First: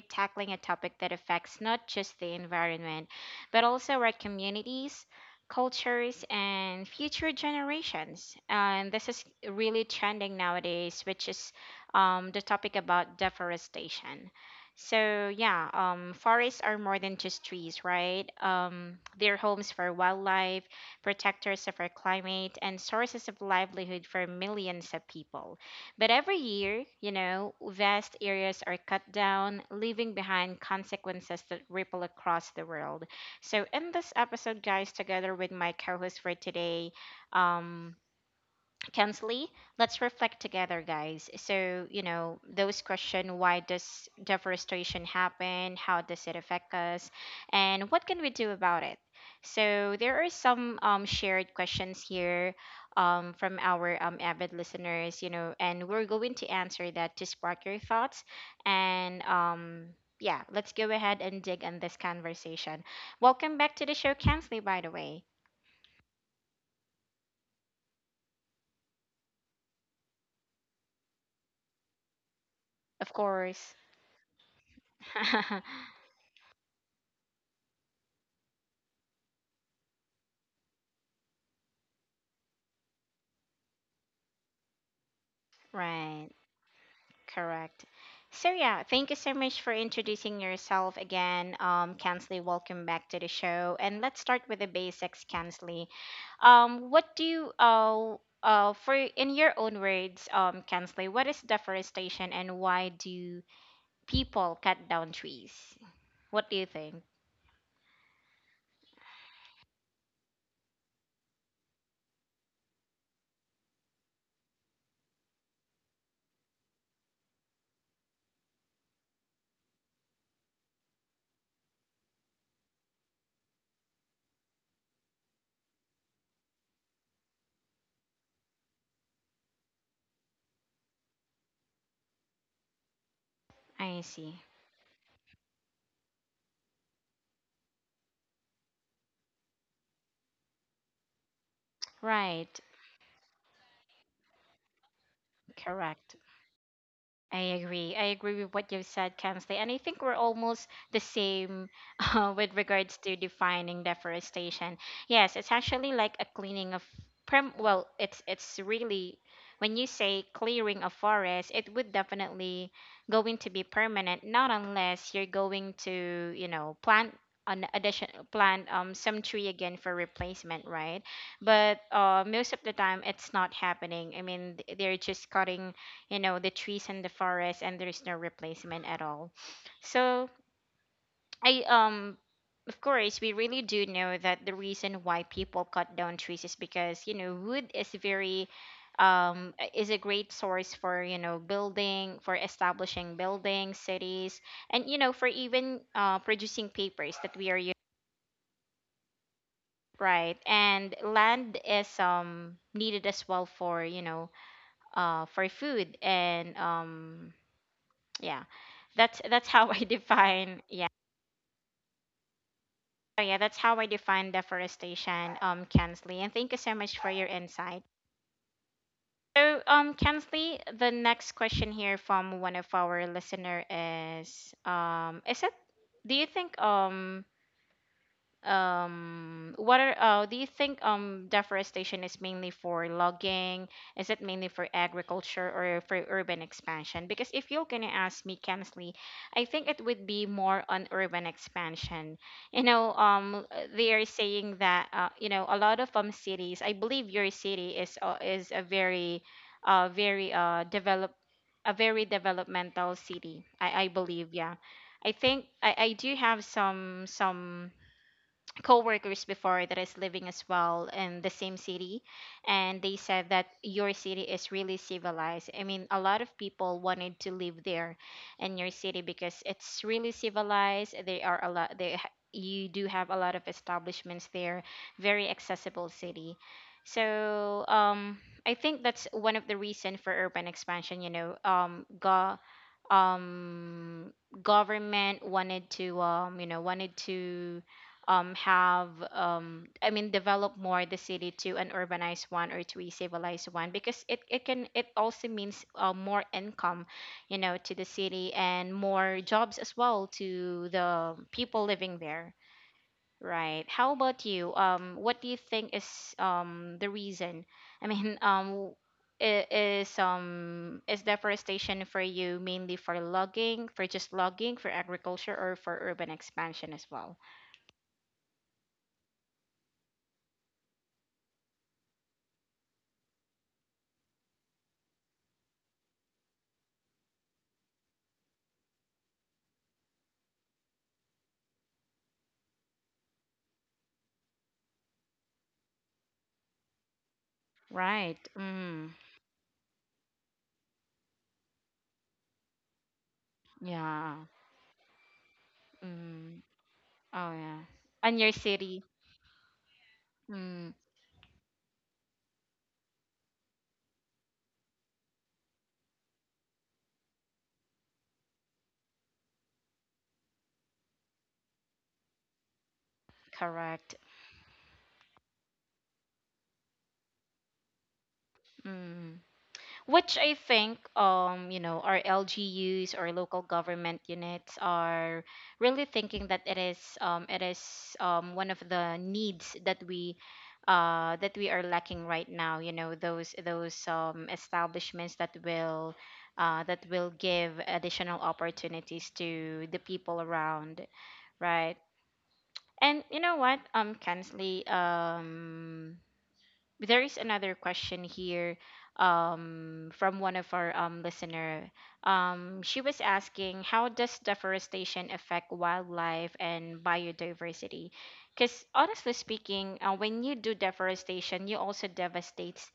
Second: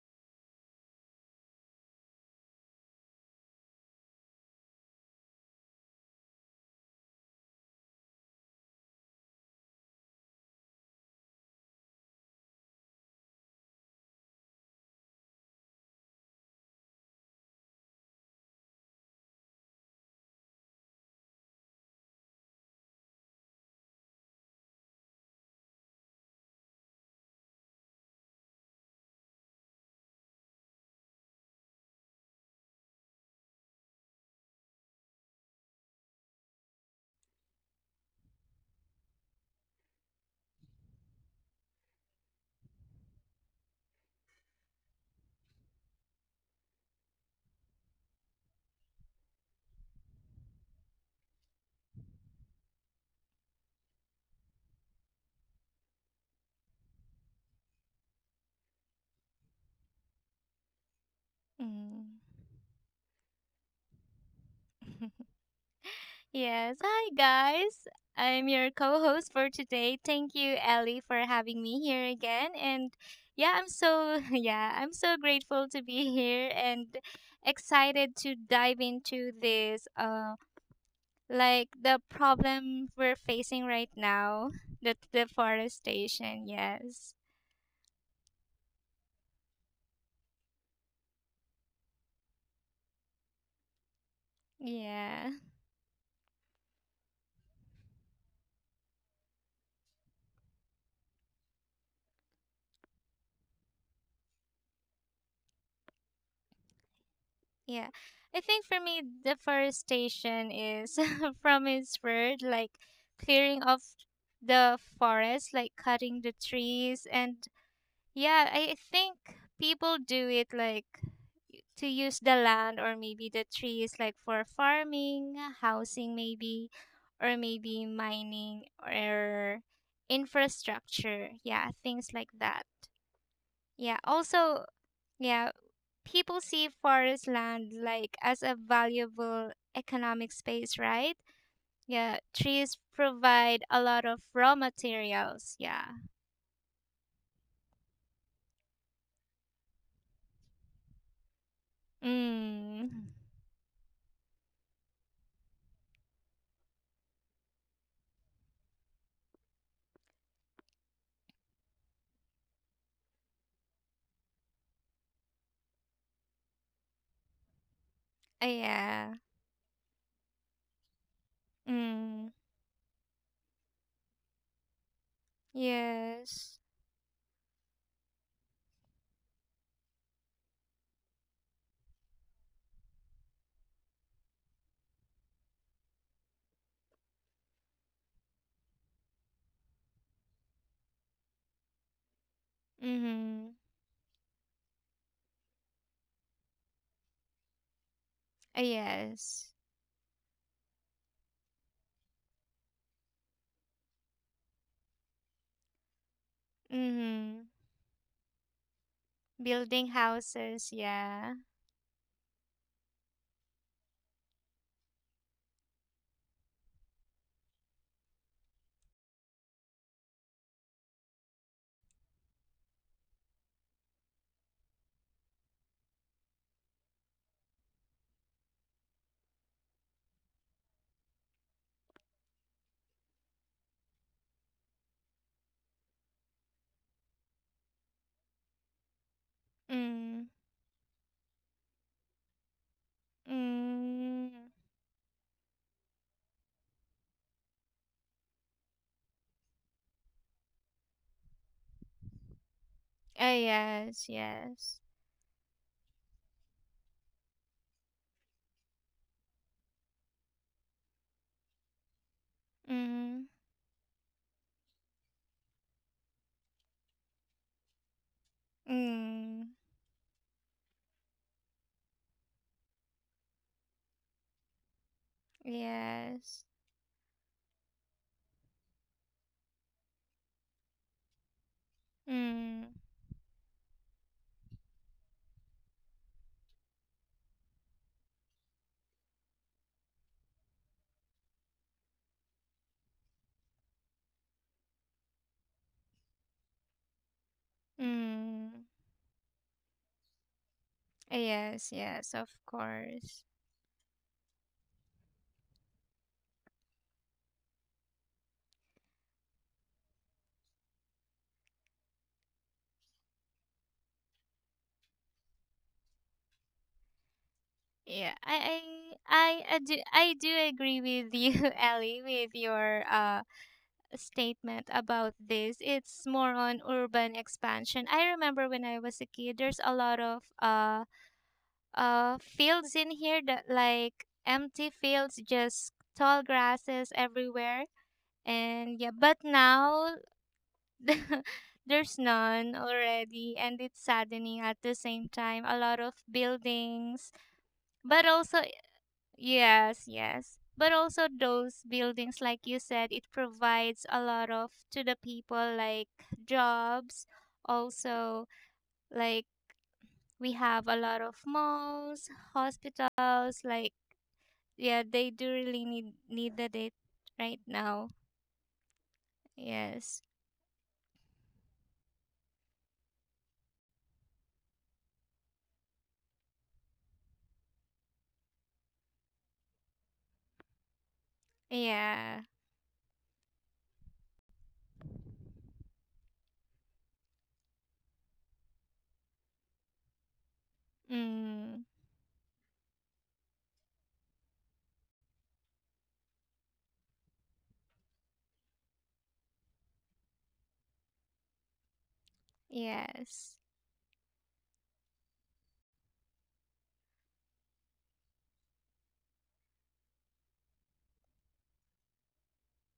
tackling a topic that affects not just the environment, but also our communities, cultures, and future generations. And this is really trending nowadays, which is the topic about deforestation. So yeah, forests are more than just trees, right? They're homes for wildlife protectors of our climate, and sources of livelihood for millions of people. But every year, vast areas are cut down, leaving behind consequences that ripple across the world. So, in this episode, guys, together with my co host for today, um, Kensley, let's reflect together, guys. So, those question: why does deforestation happen? How does it affect us? And what can we do about it? So, there are some shared questions here from our avid listeners, and we're going to answer that to spark your thoughts. And yeah, let's go ahead and dig in this Mm. conversation. Welcome back to the show, Kensley, by the way. Yes. Hi, guys. I'm your co host for today. Thank you, Ellie, for having me here again. And Of yeah, course. Yeah, I'm so grateful to be here and excited to dive into this, like the problem we're facing right now, the Right. deforestation. Yes. Correct. So yeah, thank you so much for introducing yourself again, Kansley. Welcome back to the show, and let's start with the basics, Yeah. Kansley. What do you, for in your own words, Kansley, what is deforestation, and why do people cut down trees? What do you think? Yeah. I think for me, deforestation is from its word, like clearing of the forest, like cutting the trees. And yeah, I think people do it like to use the land or maybe the trees, like for farming, housing, maybe, or maybe mining or infrastructure. Yeah, things like that. Yeah. I see. Also, yeah, people see forest land like as a valuable economic space, right? Yeah, Right. trees provide a lot of raw materials. Yeah. Correct. I agree. With what you've said, Kamsley, and I think we're almost the same. With Mm. regards to defining deforestation. Yes, it's actually like a cleaning of prem well, it's really when you say clearing a forest, it would definitely going to be permanent, not unless you're going to, plant an addition plant Yeah. some tree again for replacement, right? But Mm. most of the time it's not happening. I mean, they're just cutting the Yes. trees and the forest and there is no replacement at all. So I, of course, we really do know that the reason why people cut down trees is because, wood is very, is a great source for, building, for establishing Mm-hmm. buildings, cities, and, for even, producing papers that we are using. Yes. Right, and land is needed as well for, for food and Mm-hmm. yeah, that's how Building I define, houses. yeah. Yeah. Oh, yeah, that's how I define deforestation, Kensley, and thank you so much for your insight. So Kensley, the next question here from one of our listener is, is it do you think um do you think deforestation is mainly for logging, is it mainly for agriculture or for urban expansion? Because if you're gonna ask me, Kensley, I think it would Mm. be more on urban expansion. They are Mm. saying that, a lot of cities, I believe your city is a very, very, develop a very developmental city, I Yes. believe, yeah. Yes. I think I do have some coworkers before that is living as well in the same city, and they said Mm. that your city is really civilized. I mean, a lot of people wanted to live there in your city because Mm. it's really civilized. They are a lot, you do have a lot of establishments there, very accessible city. Yes. So I think that's one of the reason for urban expansion. You know go Mm. um, Government wanted to, have, I mean, develop more the city to an urbanized one or to a civilized one, because it also means, more income, you know, to the city Mm. and more jobs as well to the people Yes, living yes, of there. course. Right. How about you? What do you think is the reason? I mean, is deforestation for you mainly for logging, for just logging, for agriculture, or for urban expansion as well? Yeah, I do, I do agree with you, Ellie, with your statement about this. It's more on urban expansion. I remember when I was a kid, there's a lot of fields in here that like empty fields, just tall grasses everywhere. Right. And Mm. yeah, but now there's none already, and it's Yeah. saddening at the same time. A lot of Mm. buildings. Oh yeah. But And your also, city. yes, yes. But Mm. also those buildings, like you said, it provides a lot of to the people like jobs. Also, like we have a lot of malls, hospitals. Like Correct. yeah, they do really needed it right now. Mm. Yes. Which I think, you know, our LGUs or local government units are really thinking that it is one of the needs that we are lacking Yeah. right now. Those establishments that will, that will give additional opportunities to the people around, Mm. right? And you know what, Kensley, there is another question here, from one of our, listener. She was Yes. asking, how does deforestation affect wildlife and biodiversity? Because honestly speaking, when you do deforestation, you also devastates,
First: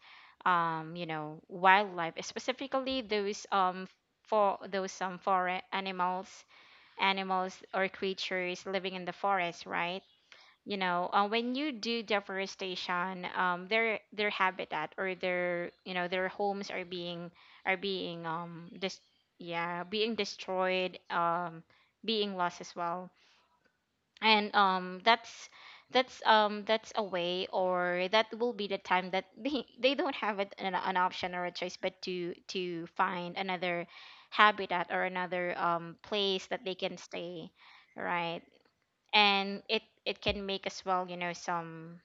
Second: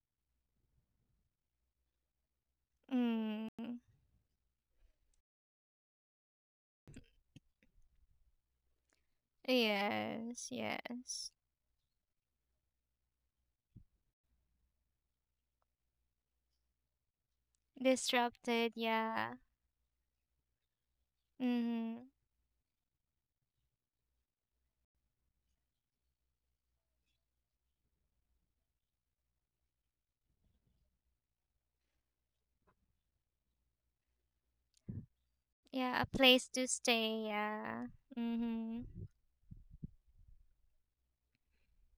wildlife, specifically those, Mm. Forest animals, animals or creatures living in the forest, right? Yes. You know, Yes. when you do deforestation, their habitat, or their, their homes are being, are being um Disrupted. dis- Yeah. yeah, being destroyed, Mm. being lost as well. And that's, that's a way, or that will be the time that they, they don't have it, an option or a choice, but to find another habitat or another Yeah, a place place that to they can stay. stay, Yeah. right. Mhm. And it can make as well, you know some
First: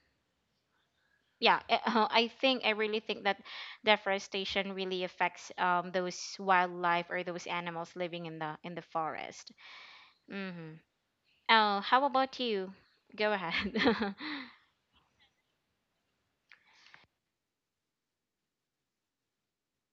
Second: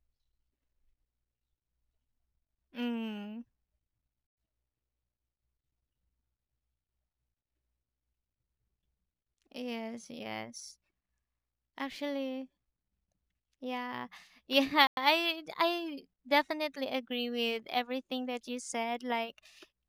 yeah eh, I really think that Mm. deforestation really affects, those wildlife or those animals living in the forest. Yes, Mm-hmm. yes. Oh, how about Actually, you? Go ahead. yeah. Yeah, I definitely agree with everything that you said. Like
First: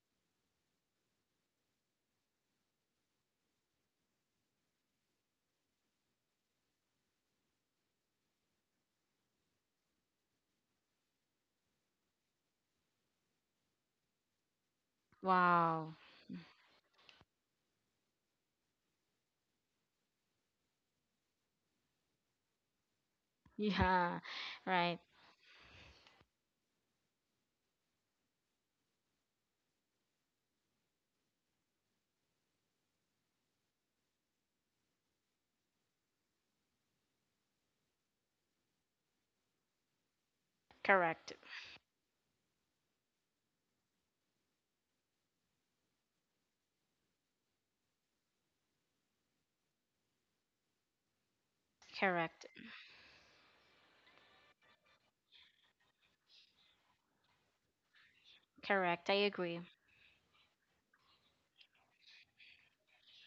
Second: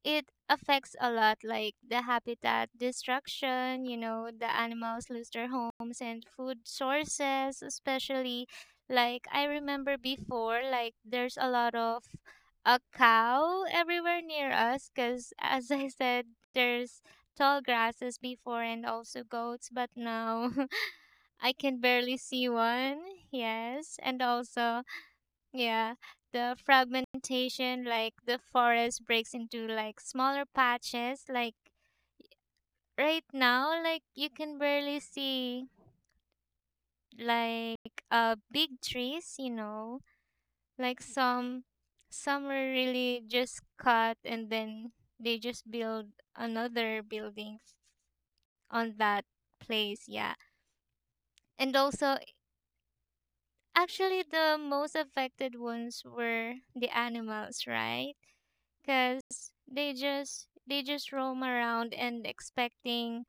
it affects a lot like the habitat destruction, you know, the animals lose their homes and food sources, especially like I remember before like there's a lot of a cow everywhere near us cuz as I Wow. said there's tall grasses before and also goats but now I can barely see one. Yes. And Yeah. also, Right. yeah, the fragmentation, like the forest breaks into like smaller patches. Like right now, like you can barely see like big trees, you know. Like Correct. Some are really just cut and then they just build another building on that place, yeah. And also, Correct. actually, the most affected ones were the animals, right? Correct. I Because agree. They just roam around and expecting,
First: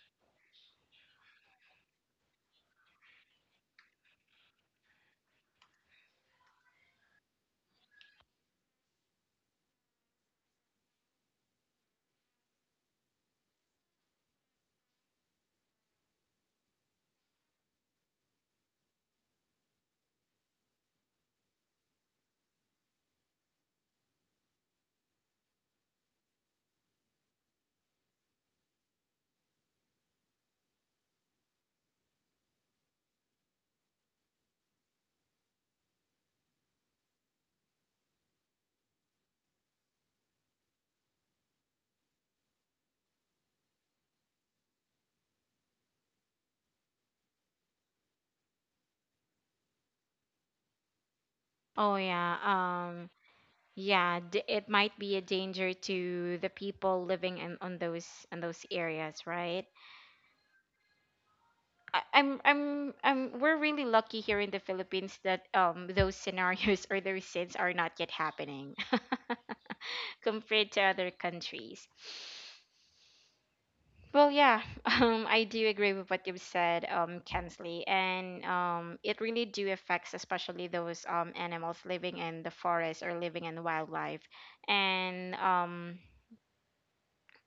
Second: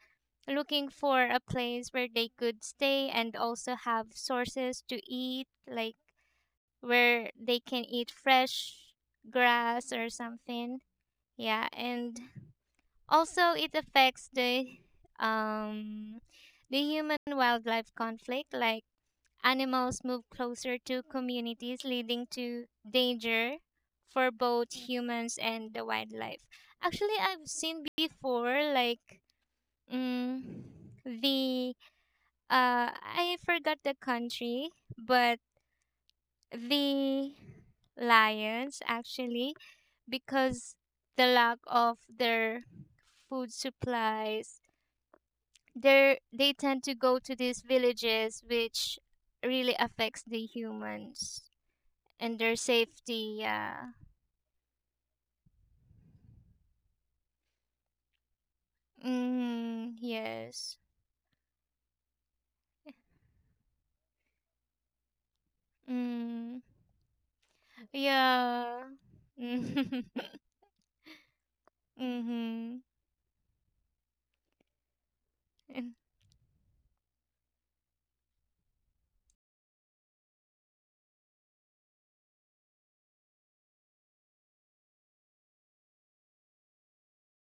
looking for a place where they could stay and also have sources to eat, like where they can eat fresh grass or something. Yeah, and also it affects um the human wildlife conflict, like animals move closer to communities, leading to danger for both humans and the wildlife. Actually, I've seen before, like, mm, the, I forgot the country, but the lions actually, because the lack of their food supplies, they tend to go to these villages, which really affects the humans Oh yeah. and their safety. Yeah. Yeah, it might be a danger to the people living in those areas, right? Mm, yes. I- I'm We're really lucky here in the Philippines that, those Mm, scenarios or those sins are not yet happening, yeah. Mm-hmm. compared to other countries. Well, yeah, I do agree with what you've said, Kensley, and it really do affects, especially those, animals living in the forest or living in wildlife, and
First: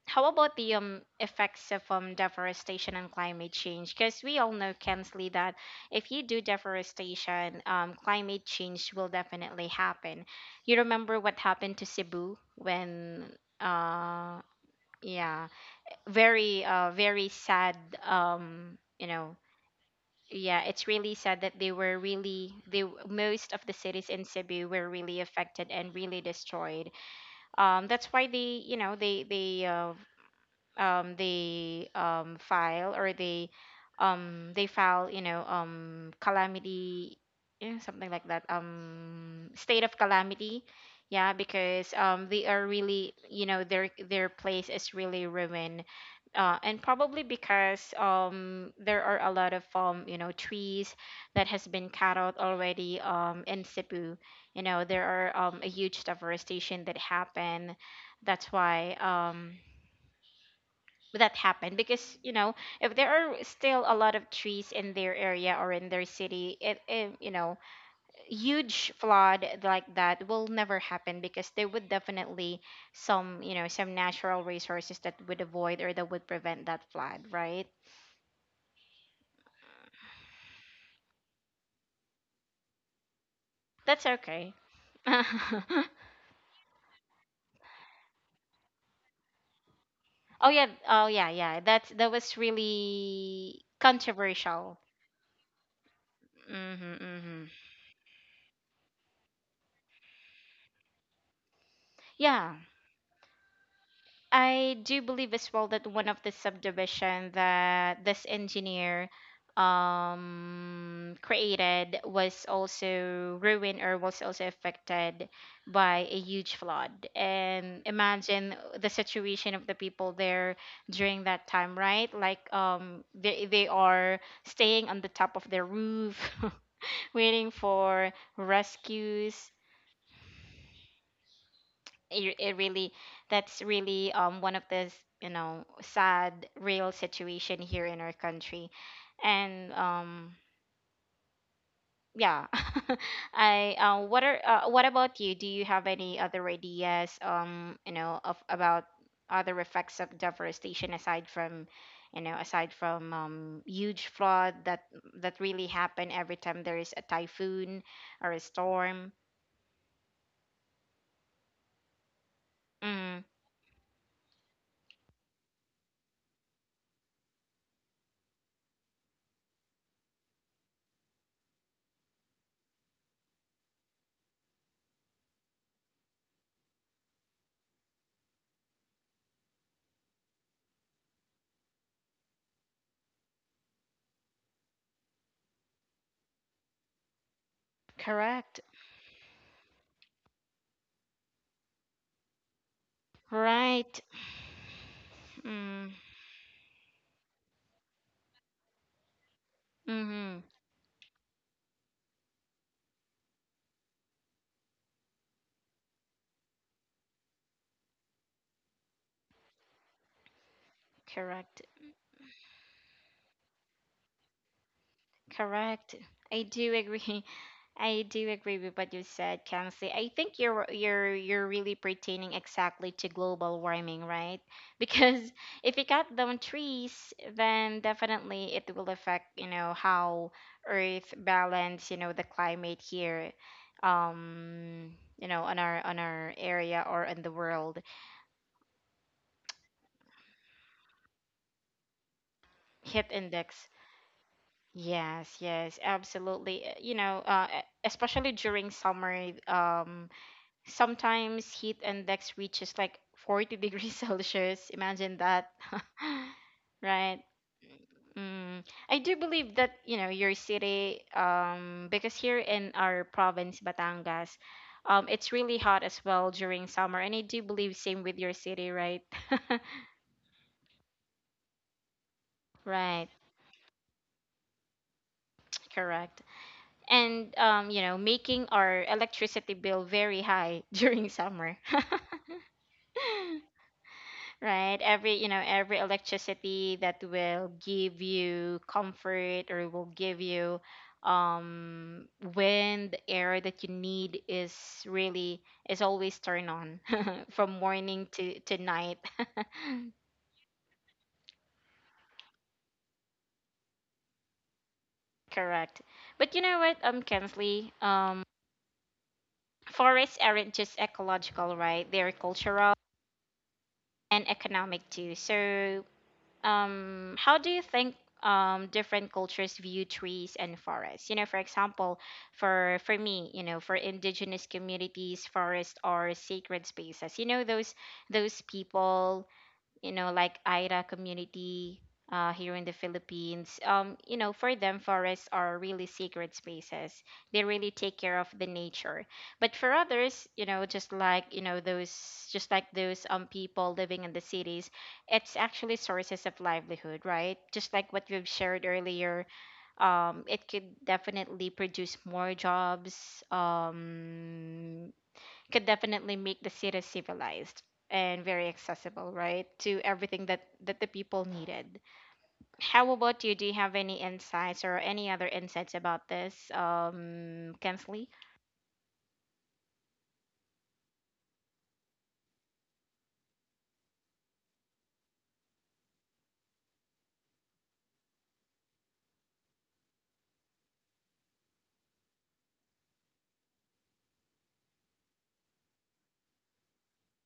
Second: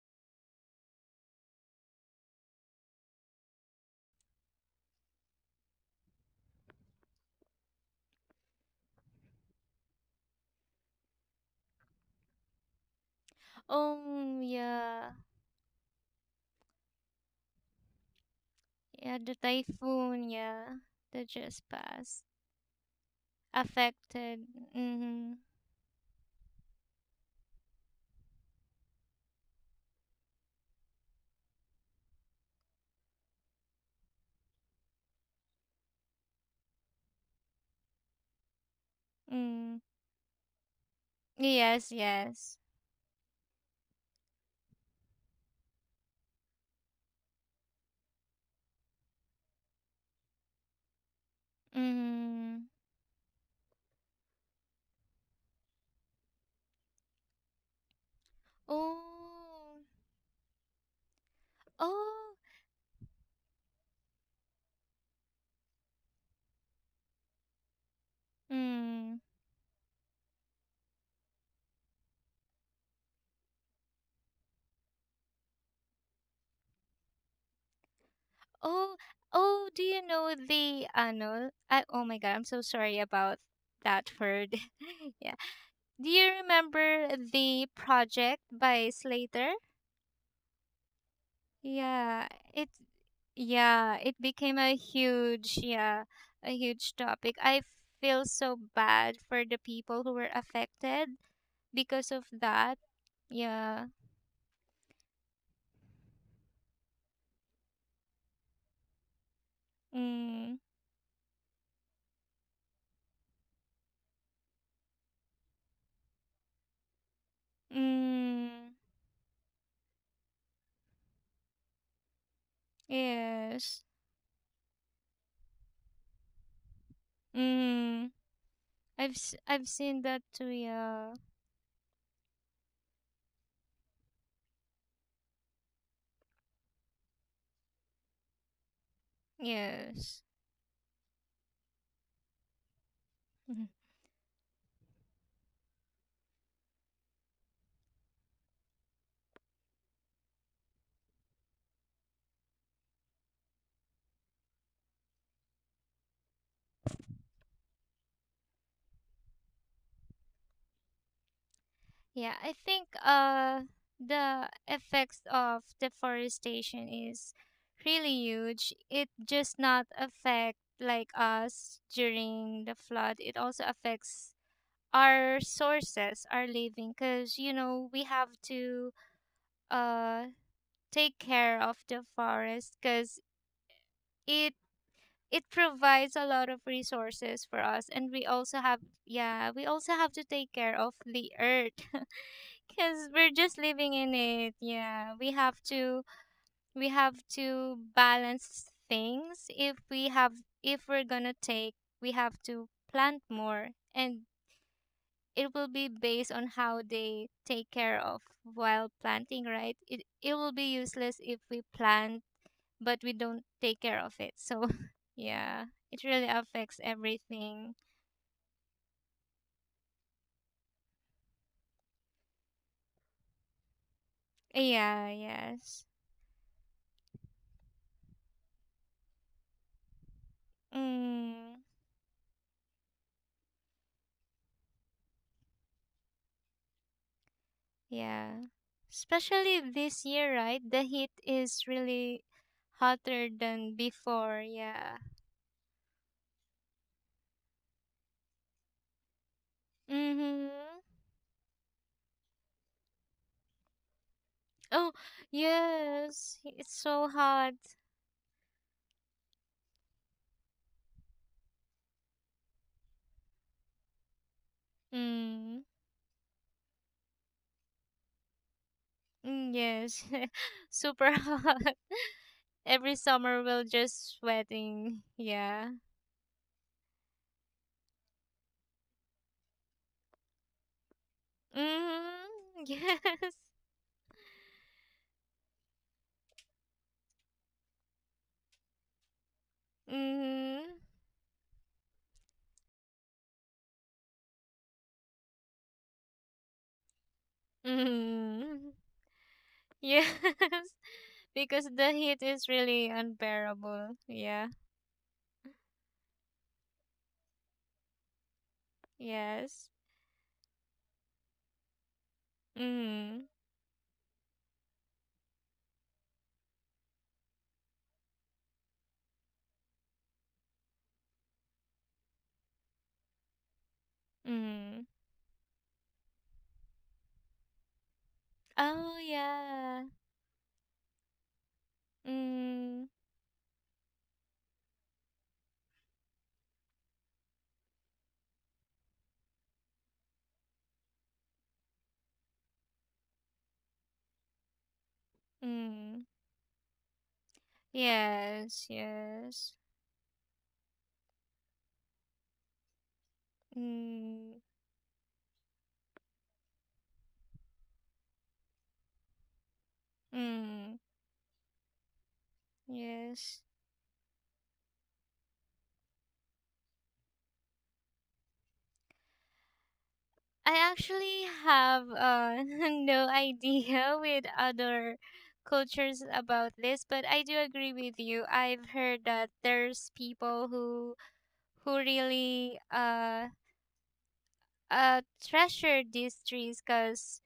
how about the, effects of, deforestation and climate change? Because we all know, Kensley, that if you do deforestation, climate change will definitely happen. You remember what happened to Cebu when, uh, Oh, yeah. yeah, very, very sad. Um, you Yeah, the know, typhoon, yeah, yeah, it's really that sad that just they were passed. really they most of the cities in Affected. Cebu were really Mm-hmm. affected and really destroyed. That's why they, file, or they file, calamity, eh, something like that, Mm. state of calamity. Yeah, Yes, because, they yes. are really, their place is really ruined, and probably because, there are a lot of, trees that has been cut out Hmm. already, in Cebu. You know, there are, a huge deforestation that happened. That's why, Oh. that happened, because, Oh. If there are still a lot of trees in their area or in their city, it, you know, huge Mm. flood like that will never happen, because there would definitely some, some natural resources that would avoid or that would prevent that flood, right? Oh, oh, do you know the ano? I, oh my God, I'm so sorry about that That's word. okay. Yeah. Oh Do you remember the project by Slater? yeah. Oh yeah, yeah, that's that Yeah, was it really yeah, it became a controversial. huge yeah, a huge Hmm. topic. Hmm. I feel so bad for the people who were affected because of Yeah, that. Yeah. I do believe as well that one of the subdivision that this engineer, Mm. Created was also ruined or was also affected by a huge flood. And imagine Mm. the situation of the people there during that time, right? Like, they Yes. are staying on the top of their roof waiting Mm. for rescues. I've seen that too. Yeah. It really That's really, one of the, you know, sad real situation here in our country, and Yes. Yeah. Mhm. I what are What about you? Do you have any other ideas, of about other effects of deforestation aside from, you know, aside from huge flood that really happen every time there is a typhoon or a storm. Yeah, I think Mm. The effects of deforestation is really huge. It just not affect like us during the flood. It also affects our sources, our living cuz you know, we have to uh take care of the forest cuz it it provides a lot of resources for us and we also Correct. have yeah, we also have to take care of the earth. Because we're just living Right. in it. Yeah. Mm. We have to balance things. Mm-hmm. If we're gonna take we have to plant more and it will be based on how they take care of while planting, right? It will be useless if we Correct. plant but we don't take care of it. So yeah. Correct. It really I do affects agree. everything. I do agree with what you said, Kamsi. I think you're really pertaining exactly to global warming, right? Yeah, Because if yes. you cut down trees, then definitely it will affect, you know, how Earth Mm. balance, you know, the climate here, you know, on our area or in the world. Yeah. Especially this year, right? The heat is really Heat hotter index. than before. Yeah. Yes, yes, absolutely. You know, especially during summer, Mhm. sometimes heat index reaches like 40 degrees Celsius. Oh, Imagine that, yes. It's right? so hot. Mm. I do believe that, your city, because here in our province, Batangas, it's really Mm. hot as well during summer. And I do believe same with your city, right? Mm, yes. Super hot. Every Right, summer we'll just sweating. Yeah. correct. And making our electricity bill very high during summer. Mhm. Yes. Right, every you know every electricity that will give you comfort, or will give you, Mhm. um when the air that you need is really is always turned on from morning to Mhm. night. Yes. Because the heat is really unbearable. Yeah. Correct. But you know what, Kensley, Yes. forests aren't just ecological, right? They're cultural Mhm. and economic too. So, how do you think different cultures view trees and forests? For example, for me, for indigenous Mm. communities, forests are sacred spaces. Those Oh people, yeah. Like Aira community here in the Mm. Philippines. For them, forests are really sacred spaces. They really take care of the nature. But for others, just like those people living in the cities, it's actually Mm. sources of livelihood, right? Just like what we've shared Yes, earlier. yes. It could definitely produce more jobs, Mm. Could definitely make the city civilized and very accessible, right? To everything that Mm. The people needed. How about you? Yes. Do you have any insights or any other insights about this, Kensley? I actually have no idea with other cultures about this, but I do agree with you. I've heard that there's people who really treasure these trees because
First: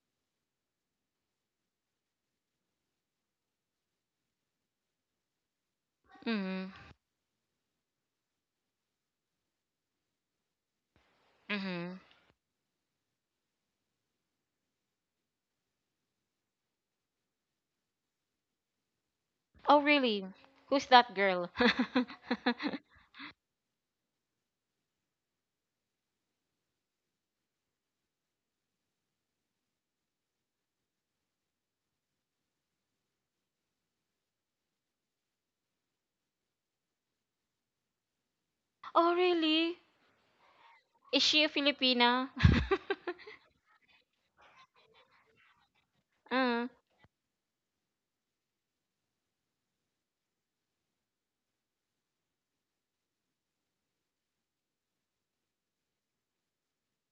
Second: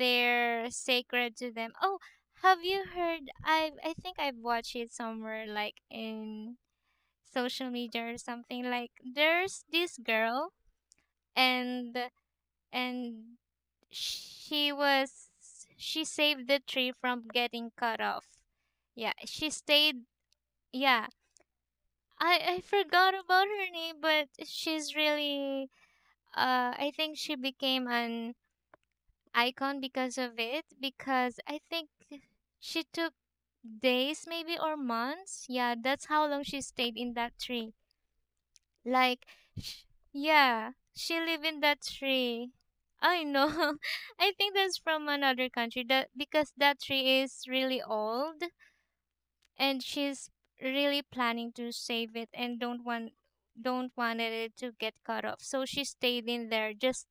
they're sacred to them. Oh, have you heard? I think I've watched it somewhere, like in Mm-hmm. social media or something. Like there's this girl, Mm-hmm. and and she was she saved the tree from getting cut off. Yeah, she Oh, stayed. really? Who's Yeah, that girl? I forgot about her name, but she's really I think she became an icon because of it because I think she took days maybe or months. Yeah, that's how long she stayed in that tree. Oh, Like really? sh- yeah, she Is she lived a in that Filipina? tree. I know. I think that's from another country that because uh, that tree is really old and she's really planning to save it and don't wanted it to get cut off. So she stayed in there just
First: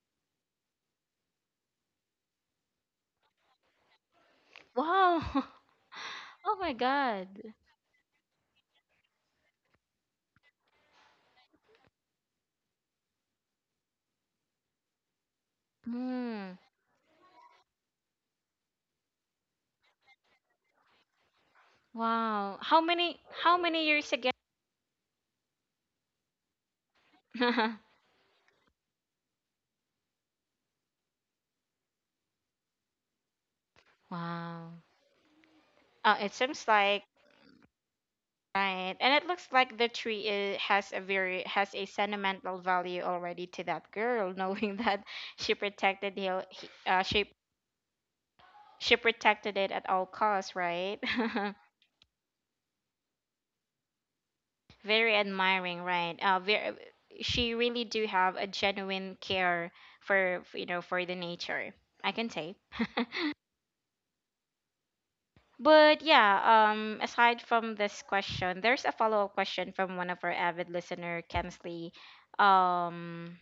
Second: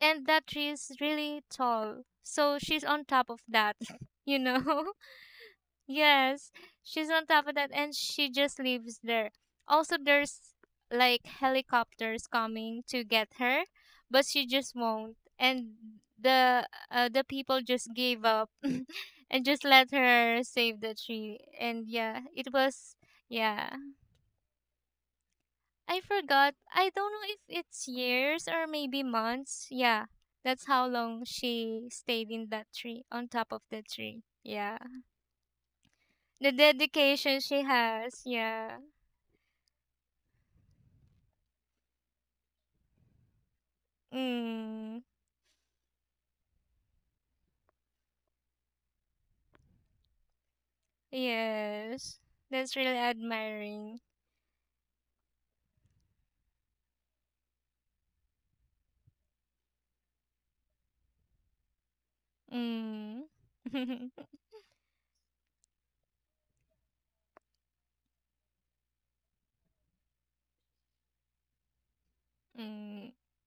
and that tree is really tall. So she's on top of that, you know? wow. Yes, Oh my she's on God. top of that and she just lives there. Also, there's like helicopters coming to get her, but she just won't. And Mm, the people just gave up and just let her save the tree. And yeah, it wow. Was How yeah. many years ago? I forgot. I don't know if it's years or maybe months. Yeah. That's how long she stayed in that tree, on top of the tree. Wow. Yeah. It The seems like. dedication she has. Yeah. Right. And it looks like the tree I has a very has a sentimental value already to that girl, knowing Mm. that she protected the he- she protected it at all costs, right? Yes. That's really admiring. Very admiring, right? Very, she really do have a genuine care for for the nature, I can say. Mm. But yeah, aside from this question, there's a follow-up question from one of our avid listener, Kensley. Mm. Um,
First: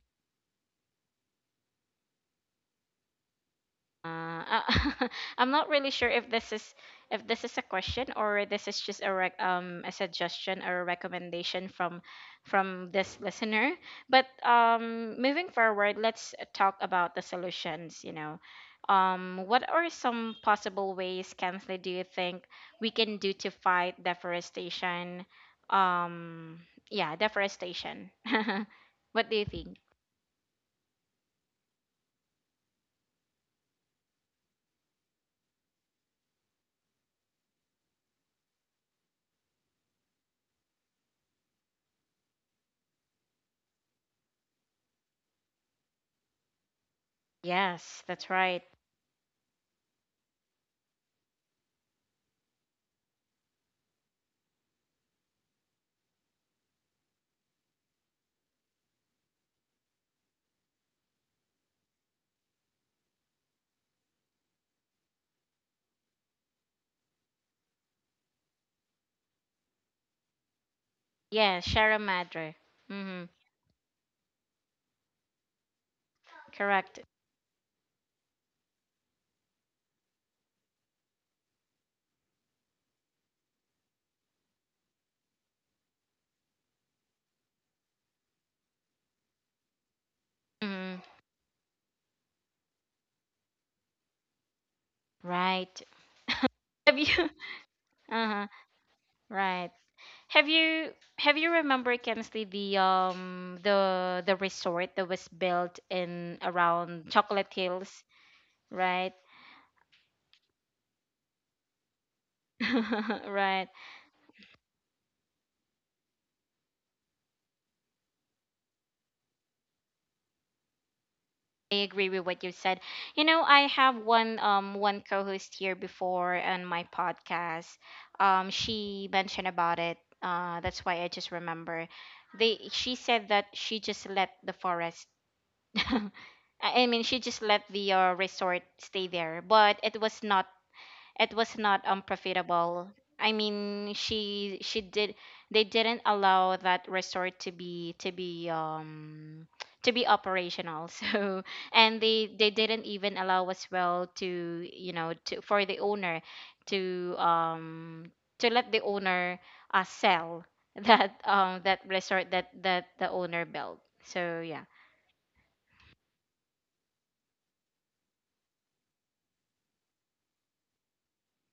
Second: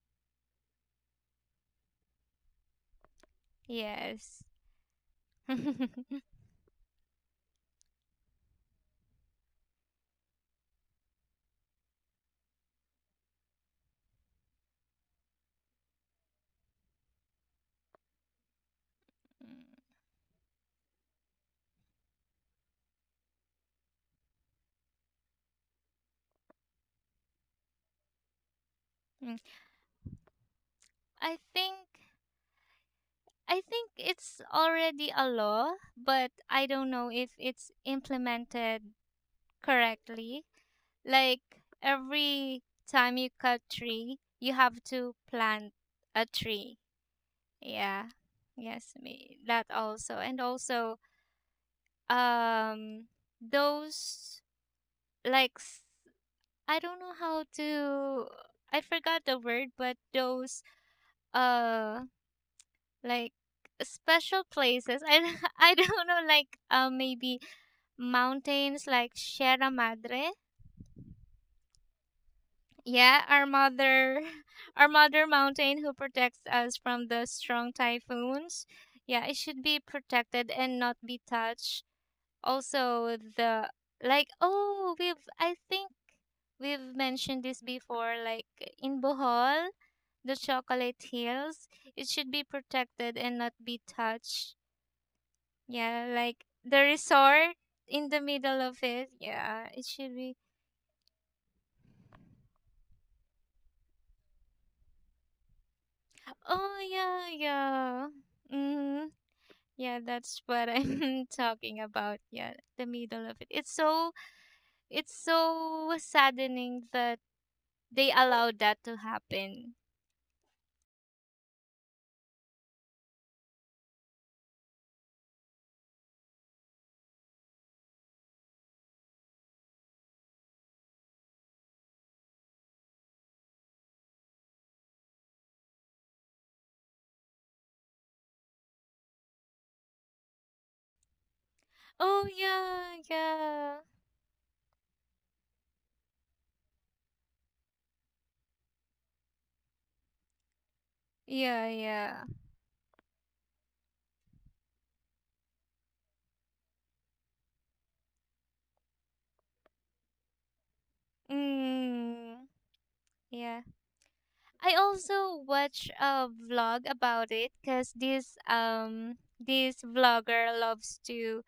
Yes. Uh, I'm not really sure if this is a question, or this is just a suggestion or a recommendation from this listener. But moving forward, let's talk about the solutions. What are some possible ways, Kensley, do you think we can do to fight deforestation? Yeah, deforestation. What Mm. do you think? I think I think it's already a law, but I don't know if it's implemented correctly. Like every time you cut tree, you have to plant a tree. Yes, Yeah. that's right. Yes, me that also. And also um those like s- I don't know how to I forgot the word, but those uh like special places. I I don't know like maybe mountains like Sierra Madre. Yeah, Sierra Madre. Mm-hmm. Yeah, our mother, our mother mountain who protects us Correct. from the strong typhoons. Yeah, it should be protected and not be touched. Also, the like, oh, we've, I think we've mentioned this before, like in Bohol, the Mm, chocolate hills, it should be protected and not be touched. right. Yeah, like the Have you resort in the Uh-huh, middle of it. right. Yeah, it should be. Have you have you remember, Kensley, the the resort that was built in Oh, around yeah, Chocolate Hills, yeah. right? Mm-hmm. Yeah, that's what I'm talking about. Yeah, the middle of it. Right. It's so saddening that they allowed that to happen. I agree with what you said. You know, I have one co-host here before on my podcast. She mentioned about it. That's why I just remember. They she said that she just let the forest. I mean, she just let the resort stay there, but it was not Oh unprofitable. yeah, I yeah. mean, she did they didn't allow that resort to be operational. So Yeah, and yeah. they didn't even allow as well to you know to for the owner to um to let the owner sell that that resort Mm, that the owner yeah. built. So yeah. I also watch a vlog about it cuz this vlogger loves to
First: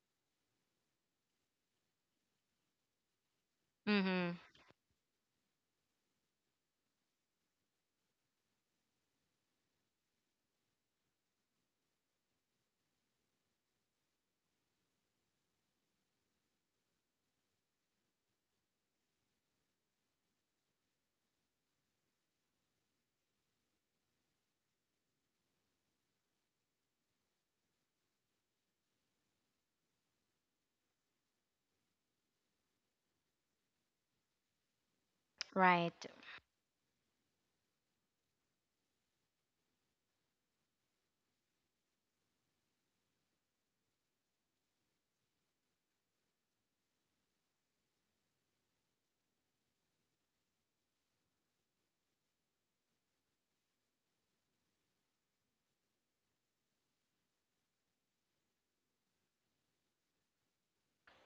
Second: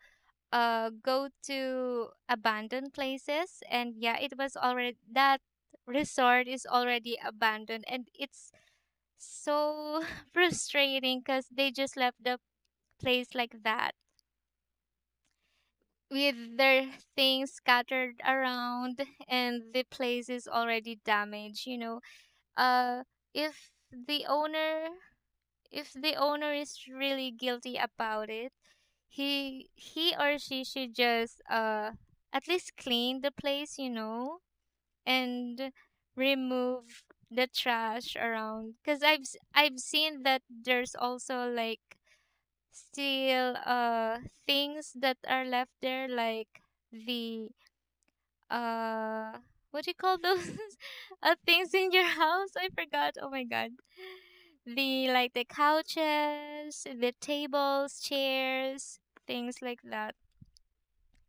go to abandoned places and yeah, it Mhm. was already that resort is already abandoned and it's so frustrating because they just left the place like that with their things scattered around and the place is already damaged you know, uh if the owner if the owner is really guilty about it he or she should just at least clean the place, you know, and Right. remove the trash around because I've seen that there's also like still things that are left there like the uh what do you call those, things in your house, I forgot, oh my god, the like the couches, the tables, chairs, things like that,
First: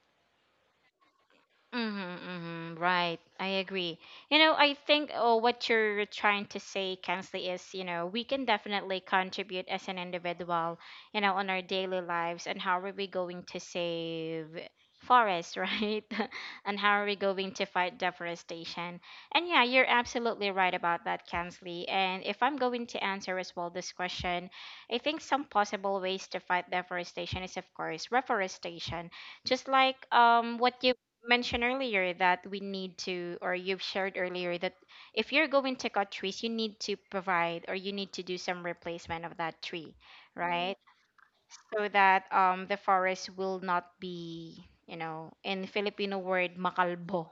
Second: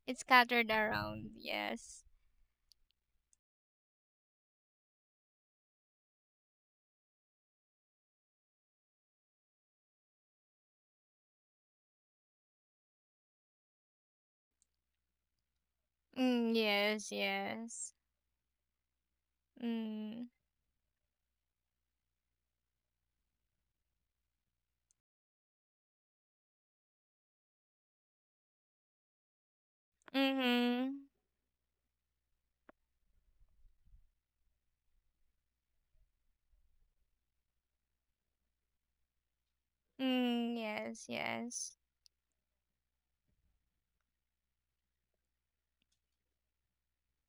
it's scattered around, yes. Mm-hmm, hmm right. I agree. I think, oh, what you're trying to say, Kensley, is, we can definitely contribute as an individual, on our daily lives, and how are we going to save forests, right? Mm, And how are yes, we going to yes. fight deforestation? And yeah, you're Mm, absolutely right about that, Kensley. And if I'm going to answer as well this question, I think some possible ways to fight deforestation is, of course, reforestation, just like what you mm-hmm. mentioned earlier, that we need to, or you've shared earlier, that if you're going to cut trees, you need to provide, or you need to do some replacement of that tree. Mm-hmm. Mm, Right? yes, yes. So that the forest will not be, in Filipino word, makalbo,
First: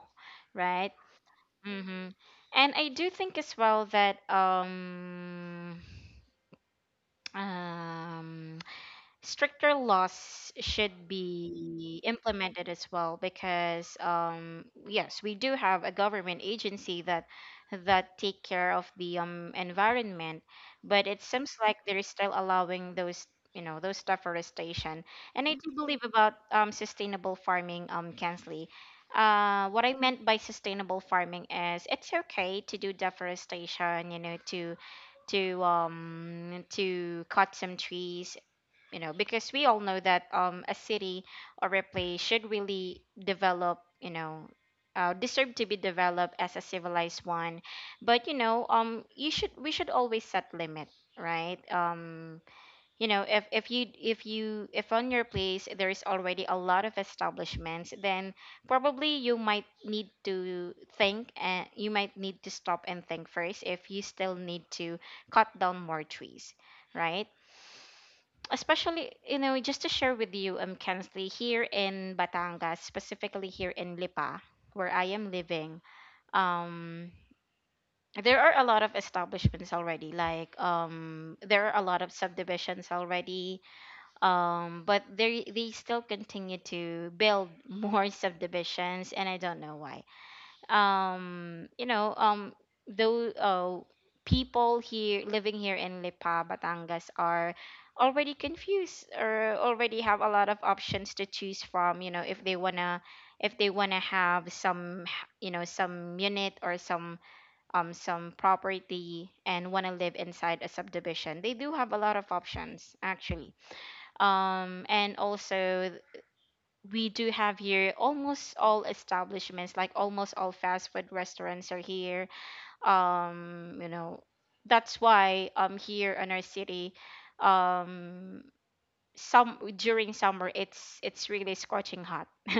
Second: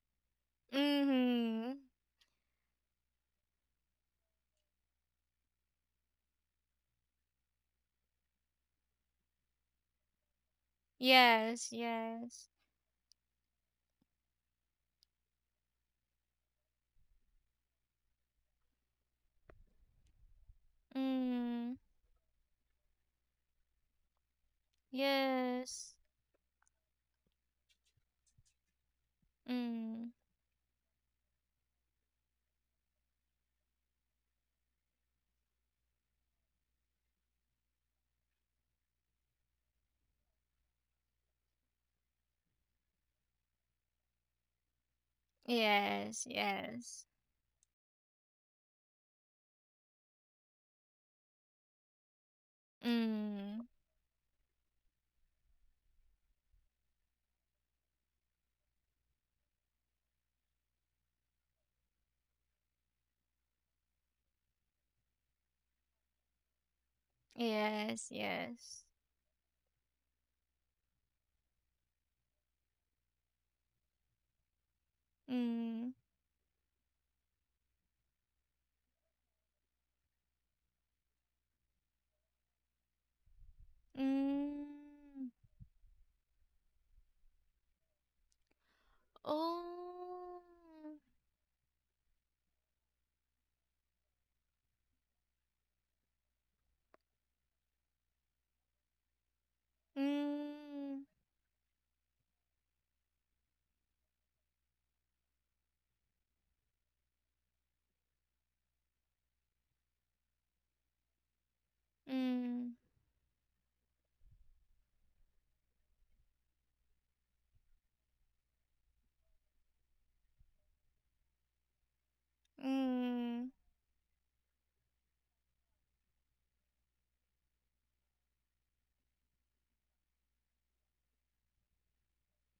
right? Mm-hmm. Mm-hmm. And I do think as well that um, stricter laws should Yes, be yes. implemented as well, because yes we do have a government agency that take care of the environment, but it seems like Mm. they're still allowing those you know those deforestation. And I do Yes. believe about sustainable farming, Kensley. What I Mm. meant by sustainable farming is it's okay to do deforestation, to cut some trees, because we all know that a city or a place should really develop, deserve to be Yes, developed as a yes. civilized one. But you should we should always set limit, right? You know Mm. if you if you if on your place there is already a lot of establishments, then probably you might need to think, and you might need to stop and think first if you still need to cut down more trees, right? Yes, yes. Especially, just to share with you, Kensley, here in Batangas, specifically here in Lipa where I am living, Mm. um there are a lot of establishments already, like there are a lot of subdivisions already, Mm. but they still continue to build more subdivisions, and I don't know why. Oh. Um, you know, um, those people here living here in Lipa, Batangas are already confused, or already have a lot of Mm. options to choose from. If they wanna have some, some unit or some property, and wanna live inside a subdivision, they do have a lot of Mm. options actually. And also we do have here almost all establishments, like almost all fast food restaurants are here. Mm. Um you know that's why here in our city, um some during summer, it's really scorching hot.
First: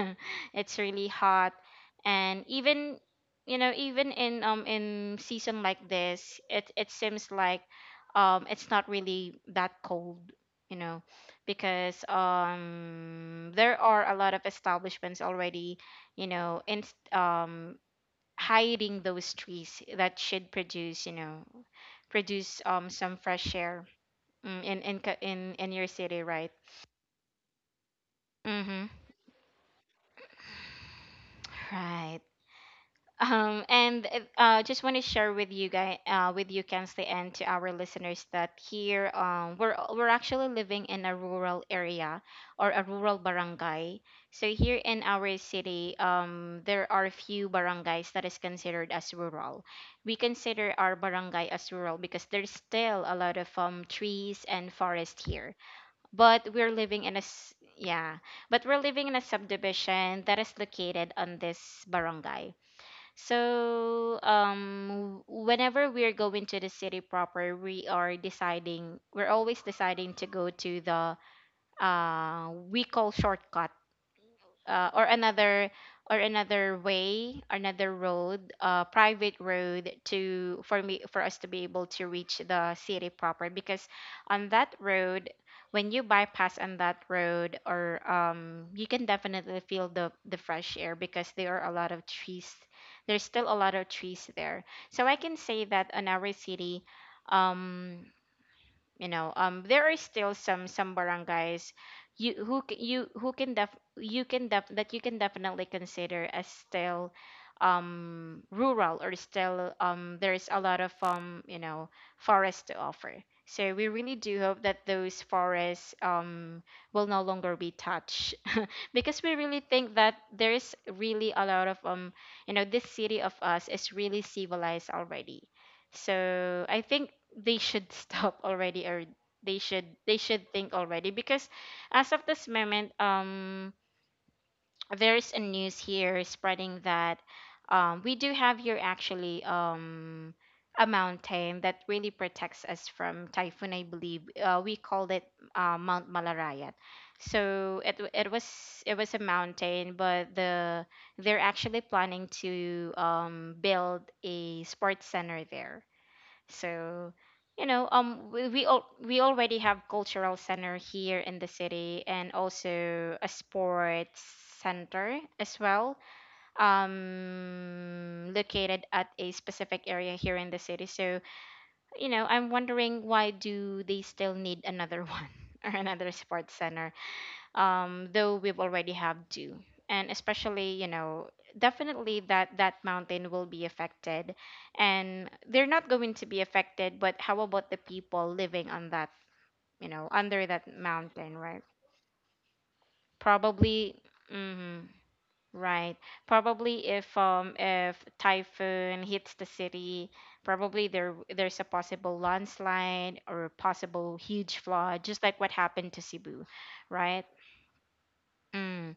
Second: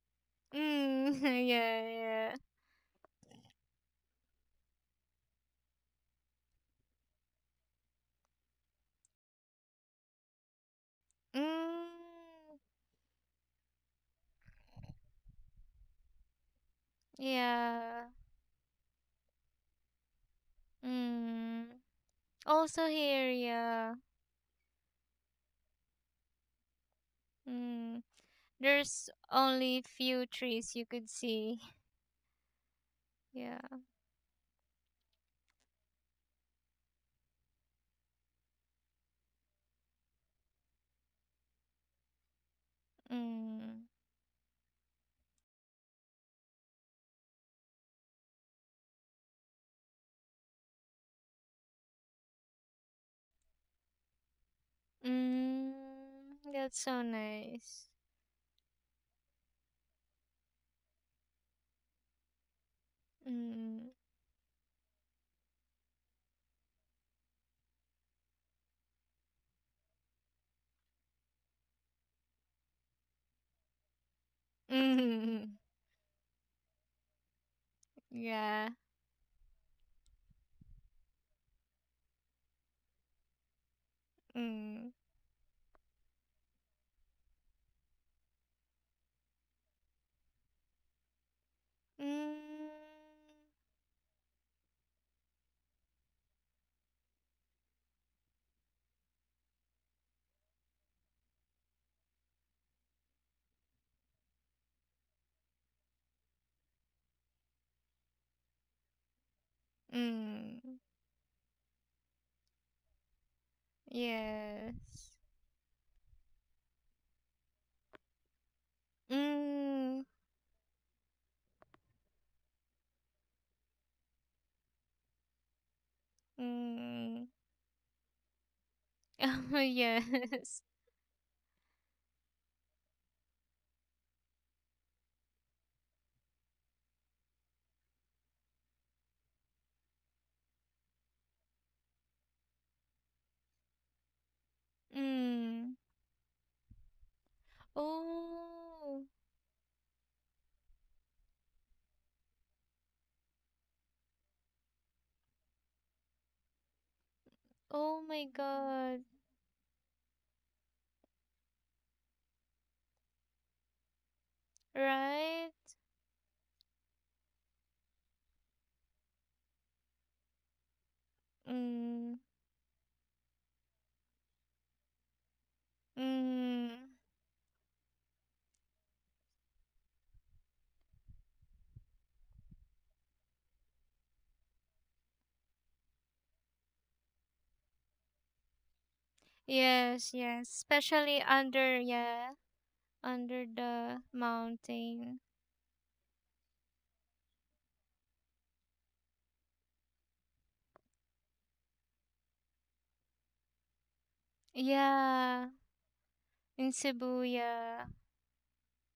Mm. It's really hot. Yeah, yeah. And even, even in season like this, it seems like it's not really that cold, you know Mm. because there are a lot of establishments already, in, um Yeah. hiding those trees that should produce, Mm. produce Also some here, fresh air. yeah. Mm, in in Ca- in in your city, right? Mm. Mm-hmm. There's only few trees you could see. Right. Yeah. And Just want to share with you guys, with you, Kensley, and to our listeners that here, we're actually living in a rural area or a rural Mm. barangay. So here in our city, there are few barangays that is considered as rural. We consider our barangay as rural because there's still a lot of trees and forest here. Mm, But we're that's living so in a s- nice. yeah but we're living in a subdivision that is located on this barangay. Mm. So whenever we're going to the city proper, we are deciding we're always deciding to go to the, we call shortcut, or Mm. another, or another way, another road, Yeah. Private road, to for me for us to be able to reach the city proper. Because on that Mm. road, when you bypass on that road, or you can definitely feel the fresh air because there are a lot of trees. Mm. There's still a lot of trees there, so I can say that on our city, um, there are still some barangays, you who c- you who can def you can definitely consider as still rural, or still there's a Mm. lot of forests to offer. So we really do hope that Yes. those forests will no longer be touched, because we really think Mm. that there is really a lot of this city of us is really civilized already. So I think Mm. they should stop already, or they Oh, should they should yes. think already, because as of this moment there's a news here spreading that, we do have here actually a mountain that really protects us from typhoon. I believe we called it Mm. Mount Malarayat. So it Oh. was a mountain, but they're actually planning to build a sports center there. So, Oh my we we, al- God. we already have cultural center here in the city, and also a sports center Right? as well, located at a specific area here in the city. So, Mm. I'm wondering why do they still need another one, or another sports Mm. center, though we've already have two. And especially, definitely that mountain will be affected, and they're not going to be affected. But how about the people living on that, you know, Yes, under yes. that Especially mountain, right? under, yeah, under Probably, the mm, mountain. right. Probably if typhoon hits the city, probably there's a possible landslide or possible huge flood, just like Yeah. what happened to Cebu, In Cebu, right? yeah. Mm.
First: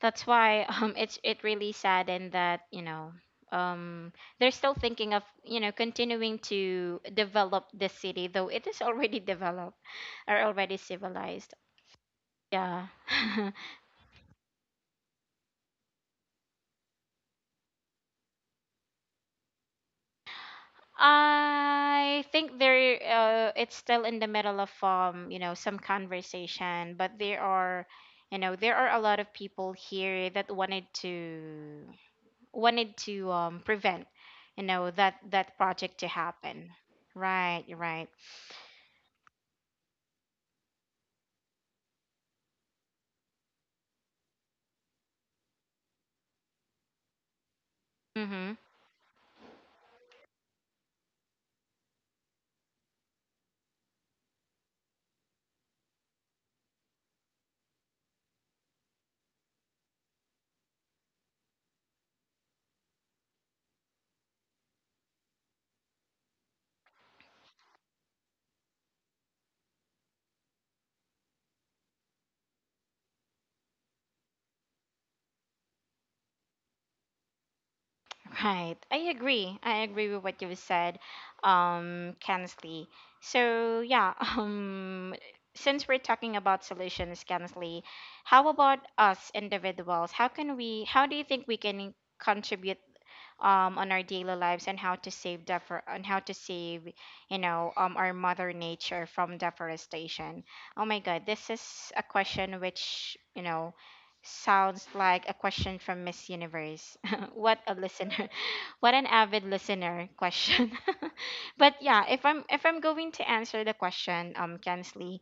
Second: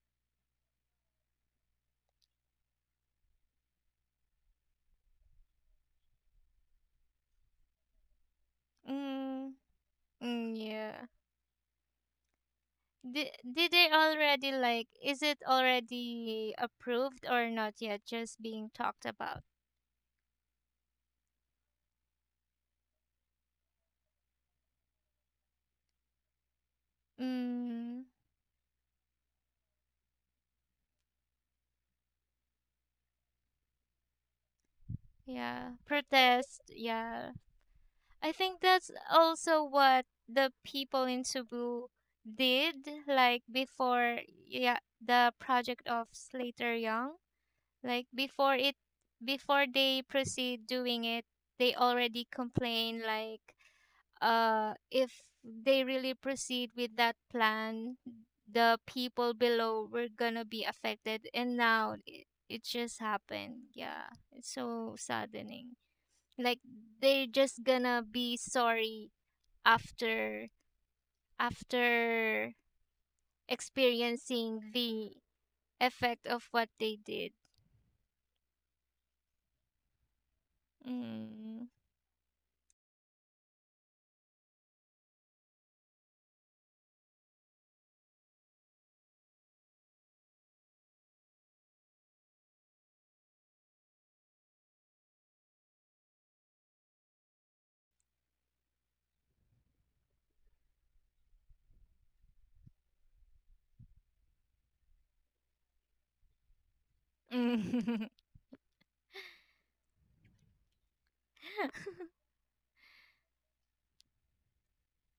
That's why it really saddened that, um they're still thinking of, continuing to develop the city, though it is already Mm, developed or mm, already yeah. civilized. Yeah. Did, did they already like is it already approved or not yet just being talked about? I think they're it's still in the middle of some conversation, but there are Mm, you know, there are a lot of people here that wanted to prevent that yeah, project to protest, happen. yeah. Right, you're right. I think that's also what the people in Cebu did, like before, yeah, the project of Slater Young, like Mm-hmm. before it before they proceed doing it, they already complain like, if they really proceed with that plan, the people below were gonna be affected, and now it just happened. Yeah, it's so saddening. Like they're just gonna be sorry after after experiencing the effect of what they did. Right. I agree. I agree with what you said, Mm. Kensley. So yeah, since we're talking about solutions, Kensley, how about us individuals? How can we? How do you think we can contribute on our daily lives and how to save our mother nature from deforestation. Oh my god, this is a question which, sounds like a question from Miss Universe. what a Mm. listener What an avid listener question. But yeah, if I'm going to answer the question, Kensley,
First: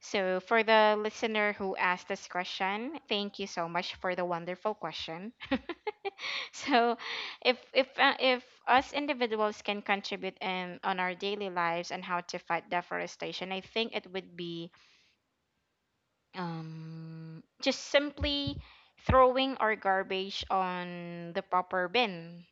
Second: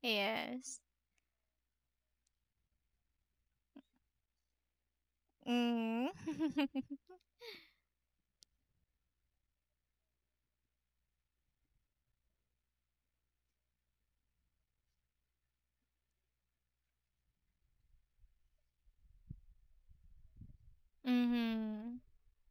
so for yes. the listener who asked this question, thank you so much for the wonderful question. Mm. So if us individuals can contribute in on our daily lives and how to fight deforestation, I think it would be just simply throwing our garbage on the proper mm-hmm. bin,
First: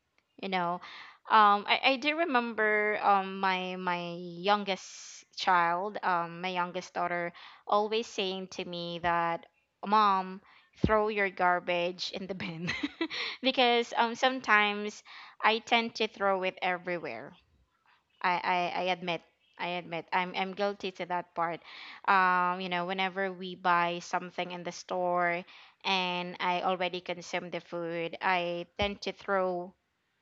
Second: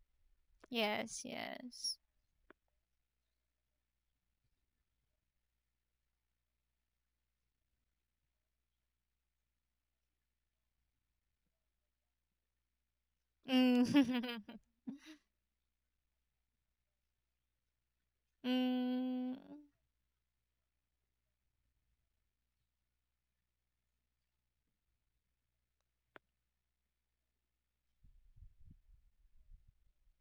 you know. Yes. I Yes. do remember, my youngest daughter always saying to me that, "Mom, throw your garbage in the bin." Because, Mm. sometimes I tend to throw it everywhere. I admit. Mm. I admit, I'm guilty to that part. Whenever we buy something in the store and I already consume the food, I tend to throw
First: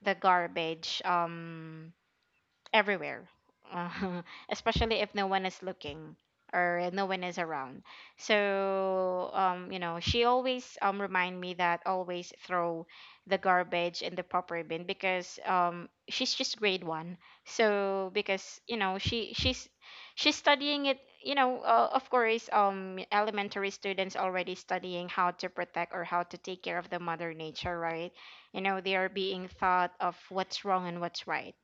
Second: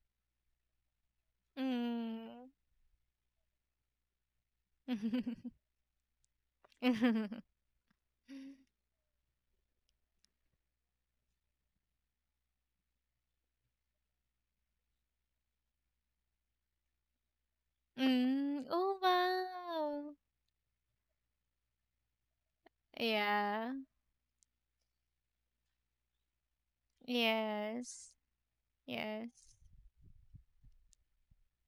the garbage, Mm. everywhere, uh, especially if no one is looking or no one is around. So, she always remind me that always throw the garbage in the proper bin, because she's just grade one. So because Mm. Oh, she she's wow. she's studying it. Of course, Yeah. elementary students already studying how to protect or how to take care of the mother nature, Yes. right? You know, they are Yes. being thought of what's wrong and what's right.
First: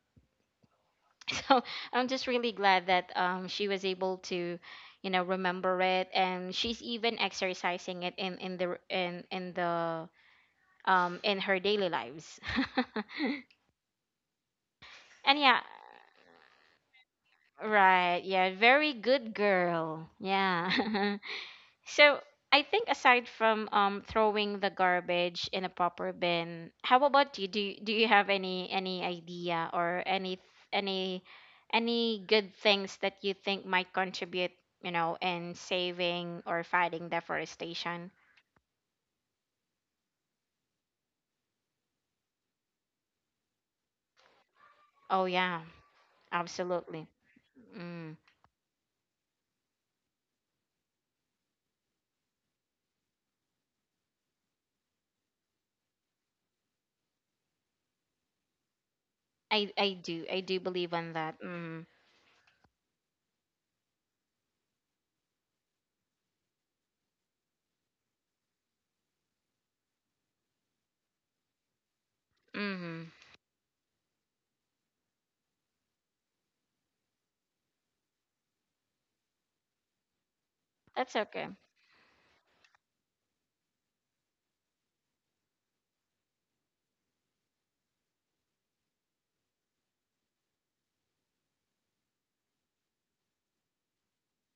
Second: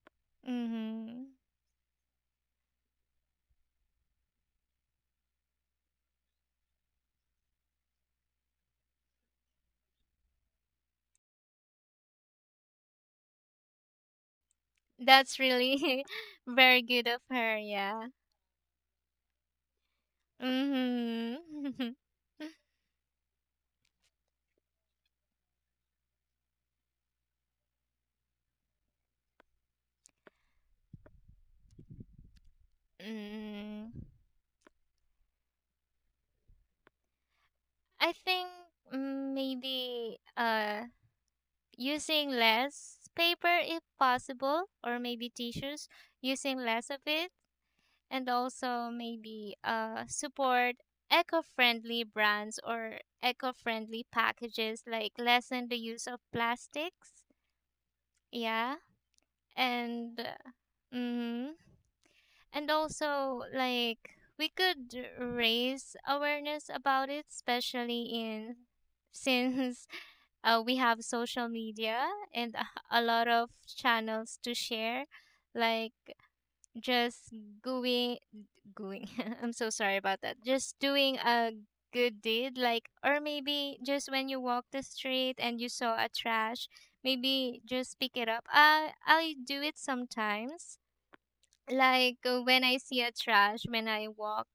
Mm-hmm. So I'm just really glad that she was able to remember it, and she's even exercising it in her daily lives. That's And yeah. really very good of her, yeah. Right, yeah, very good girl, yeah. Mm-hmm. So I think, aside from throwing the garbage in a proper bin, how about you? Do you have any idea or any any good things that you think Mm, might contribute, in saving or fighting I deforestation? think maybe using less paper if possible, or Oh maybe yeah, tissues, using less of absolutely. it. Mm. And also maybe support eco-friendly brands or eco-friendly packages, like lessen the use of plastics, yeah. I I And do I do believe in that. mm Mm. and also, like, we could raise awareness about it, especially in, since we have social media and a Mhm. lot of channels to share, like, just going. Going. I'm so sorry about that. Just doing That's a okay. good deed, like, or maybe just when you walk the street and you saw a trash, maybe just pick it up. I do it sometimes. Like when I see a trash, when I walk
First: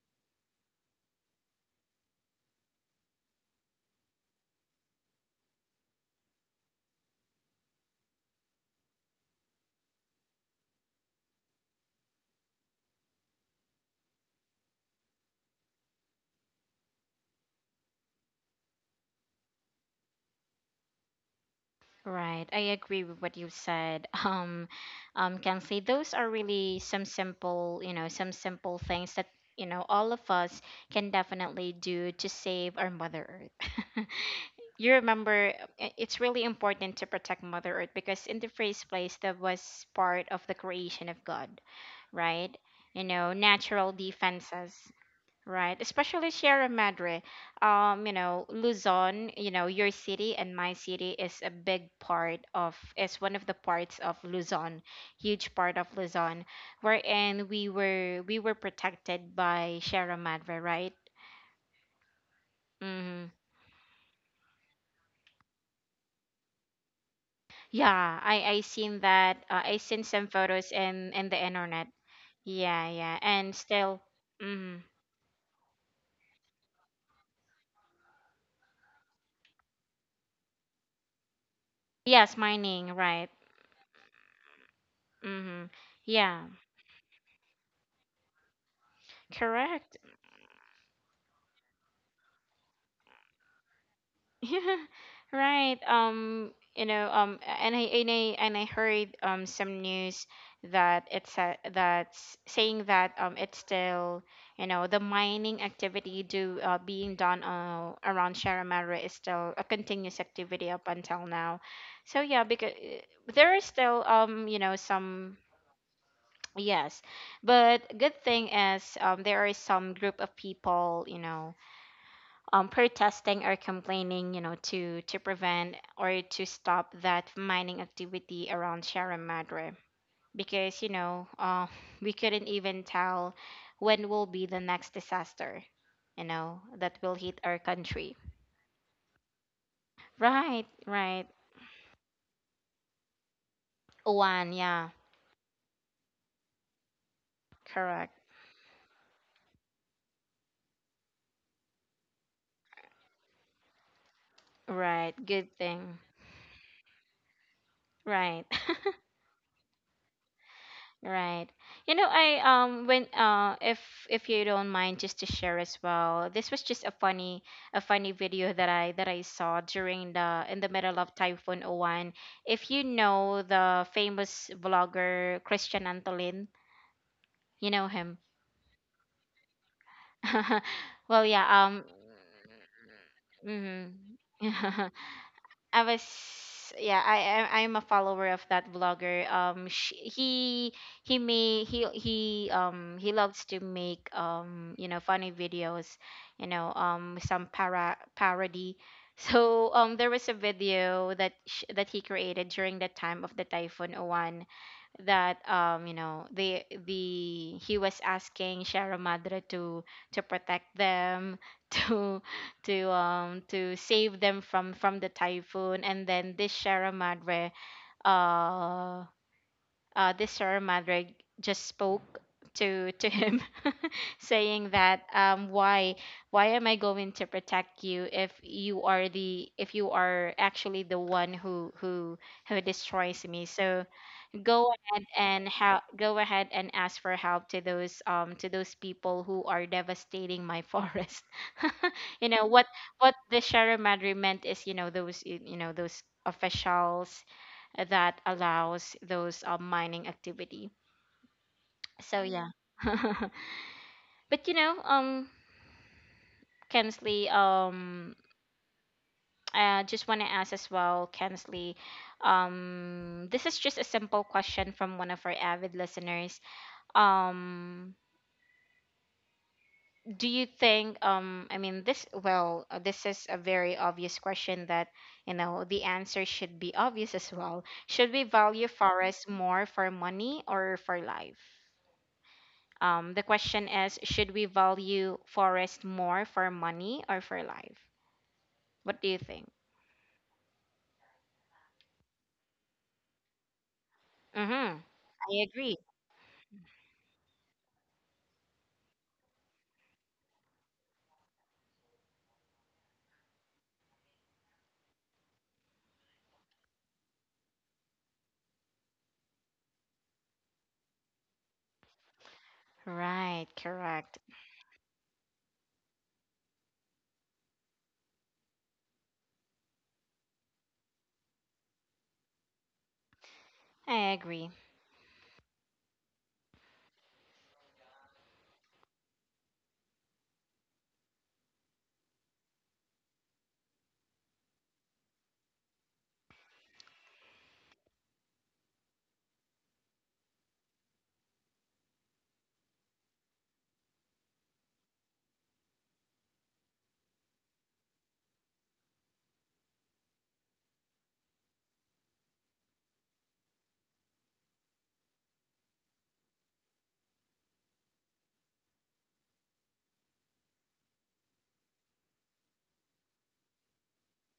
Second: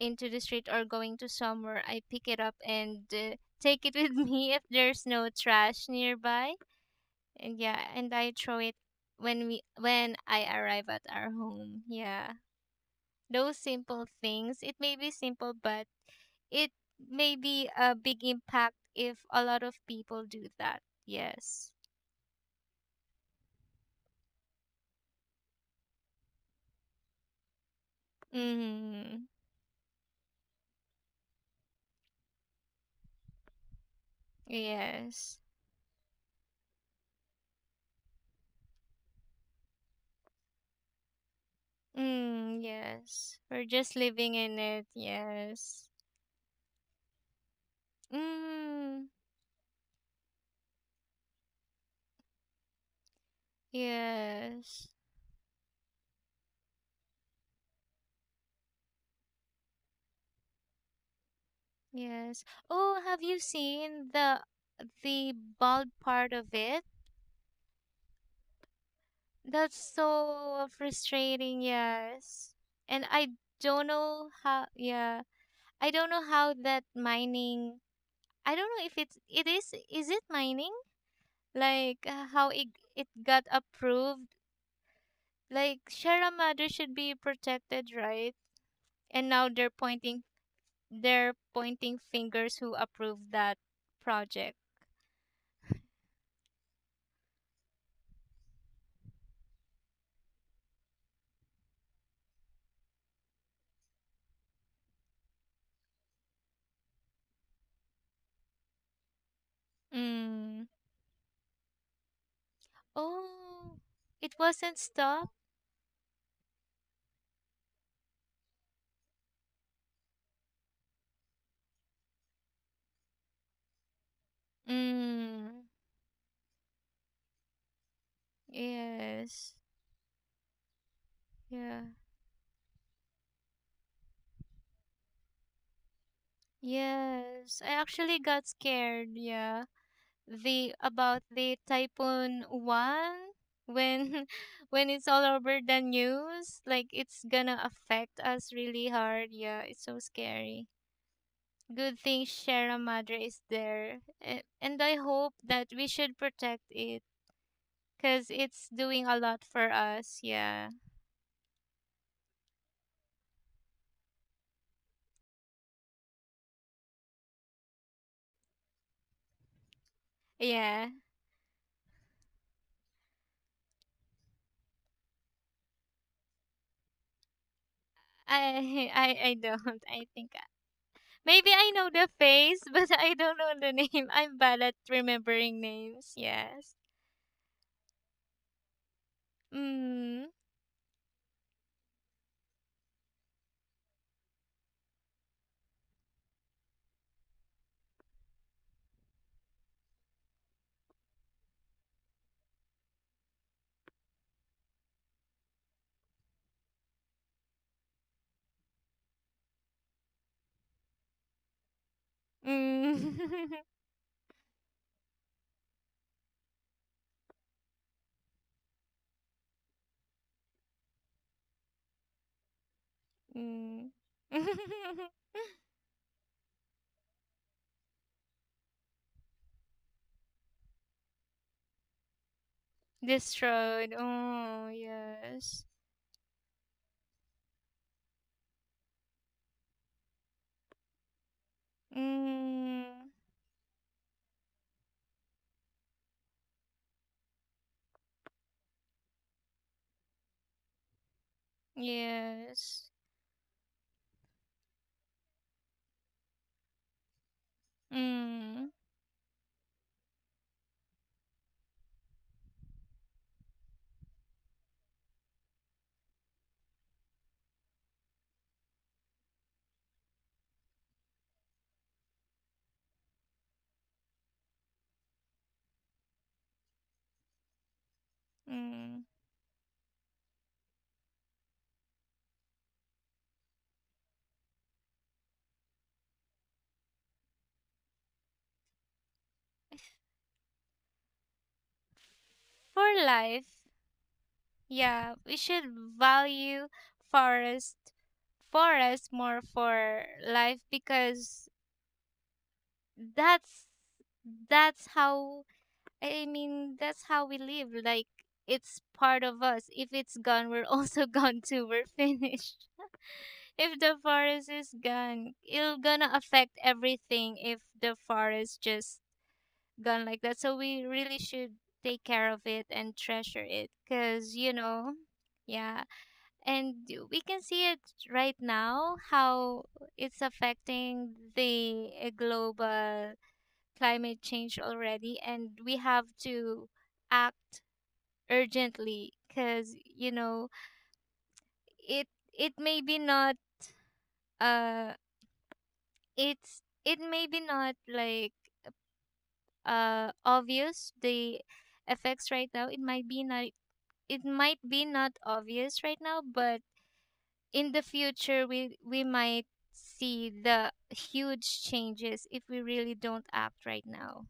into the street or going to somewhere, I pick it up and take it with me if there's no trash nearby. And yeah, and I throw it when I arrive at our home. Yeah, those simple things. It may be simple, but it may be a big impact if a lot of people do that. Yes. Right, I agree with what you said. Kensley, those are really some simple, some simple things that Mm-hmm. All of us can definitely do to save our Mother Earth. You Yes. remember, it's really important to protect Mother Earth because, in the first place, that was part of the creation of God, right? Mm, yes. We're Natural just living in defenses. it. Right, Yes. especially Sierra Madre, Mm, Luzon. Your city and my city is one of the parts of Luzon, yes. huge part of Luzon, wherein we were protected by Sierra Madre, right? Yes. Oh, Mm-hmm. have you seen the bald part of it? Yeah, I seen that. I That's seen some photos so in the frustrating. internet. Yes. Yeah, yeah, And I and don't still, know mm-hmm. how. Yeah. I don't know how that mining. I don't know if it's it is it mining, like Yes, how it mining, it right? got approved. Mm-hmm. Like, Yeah, Sierra Madre should be protected, right? And now correct. They're pointing fingers who approved that project. Right. And I heard some news that that's saying that it's still the mining activity do being done, around Sharamara, is still a continuous activity Mm. up until now. So yeah, because there is Oh, still it wasn't some— stopped. yes, but good thing is, there are some group of people, protesting or complaining, to prevent Mm. or to stop that mining activity around Sierra Madre, Yes. because Yeah. we couldn't even tell when will be the next disaster, that will hit our Yes. I country. actually got scared. Yeah, Right, the right. about the typhoon one when One, yeah, when it's all over the news, like it's gonna correct. affect us really hard, yeah, it's so scary. Good thing Sierra Madre is there, a- and I Right, good hope that thing. we should protect it because Right. it's doing a lot for us, yeah. Right. I when if you don't mind, just to share as well. This was just a funny video that I saw during the in the Yeah, middle of Typhoon oh 01. If you know the famous vlogger Christian Antolin, you know him. I I don't I think I, Well, yeah, maybe I know the face but I don't know the mhm. name. I'm bad at remembering I was names, yes. yeah, I'm a follower of that vlogger. Sh Mm. He may he loves to make funny videos, some para parody. So there was a video that sh that he created during the time of the Typhoon Owan, that the he was asking Sierra Madre to protect them, to to Mm. um to save them from the typhoon. And then this Sierra Madre, uh uh this Sierra Madre just spoke to him, Mm. saying that, "Why, am I going to protect you if you are the if you are actually the one who destroys me? So Destroyed. Oh, yes. Go ahead and ask for help to those people who are devastating my forest." You know what Mm. The Sharamadri meant is, you know you know those officials that allows those, mining activity. So yeah. Yes. But Kensley, Mm. I just want to ask as well, Kensley, this is just a simple question from one of our avid listeners. um do you think, I mean, this, well, this is a very obvious question, that the answer should be obvious as well. Should we value Mm. forests more for money or for life? The question is, should we value forest more for money or for life? What do you think? For life, Mm-hmm, yeah, I we should agree. value forest forest more for life because that's that's how, I mean, that's how we live. Like, it's part of us. If it's gone, we're also gone too. We're finished. Right, If the correct, forest is gone, it'll gonna affect everything if the forest just gone like that. So we really should take care of it and treasure it. I Cause, agree. you know, yeah. And we can see it right now how it's affecting the global climate change already, and we have to act urgently because you know it, it may be not uh it's it may be not like obvious the effects right now, it might be not, it might be not obvious right now, but in the future we might see the huge changes if we really don't act right now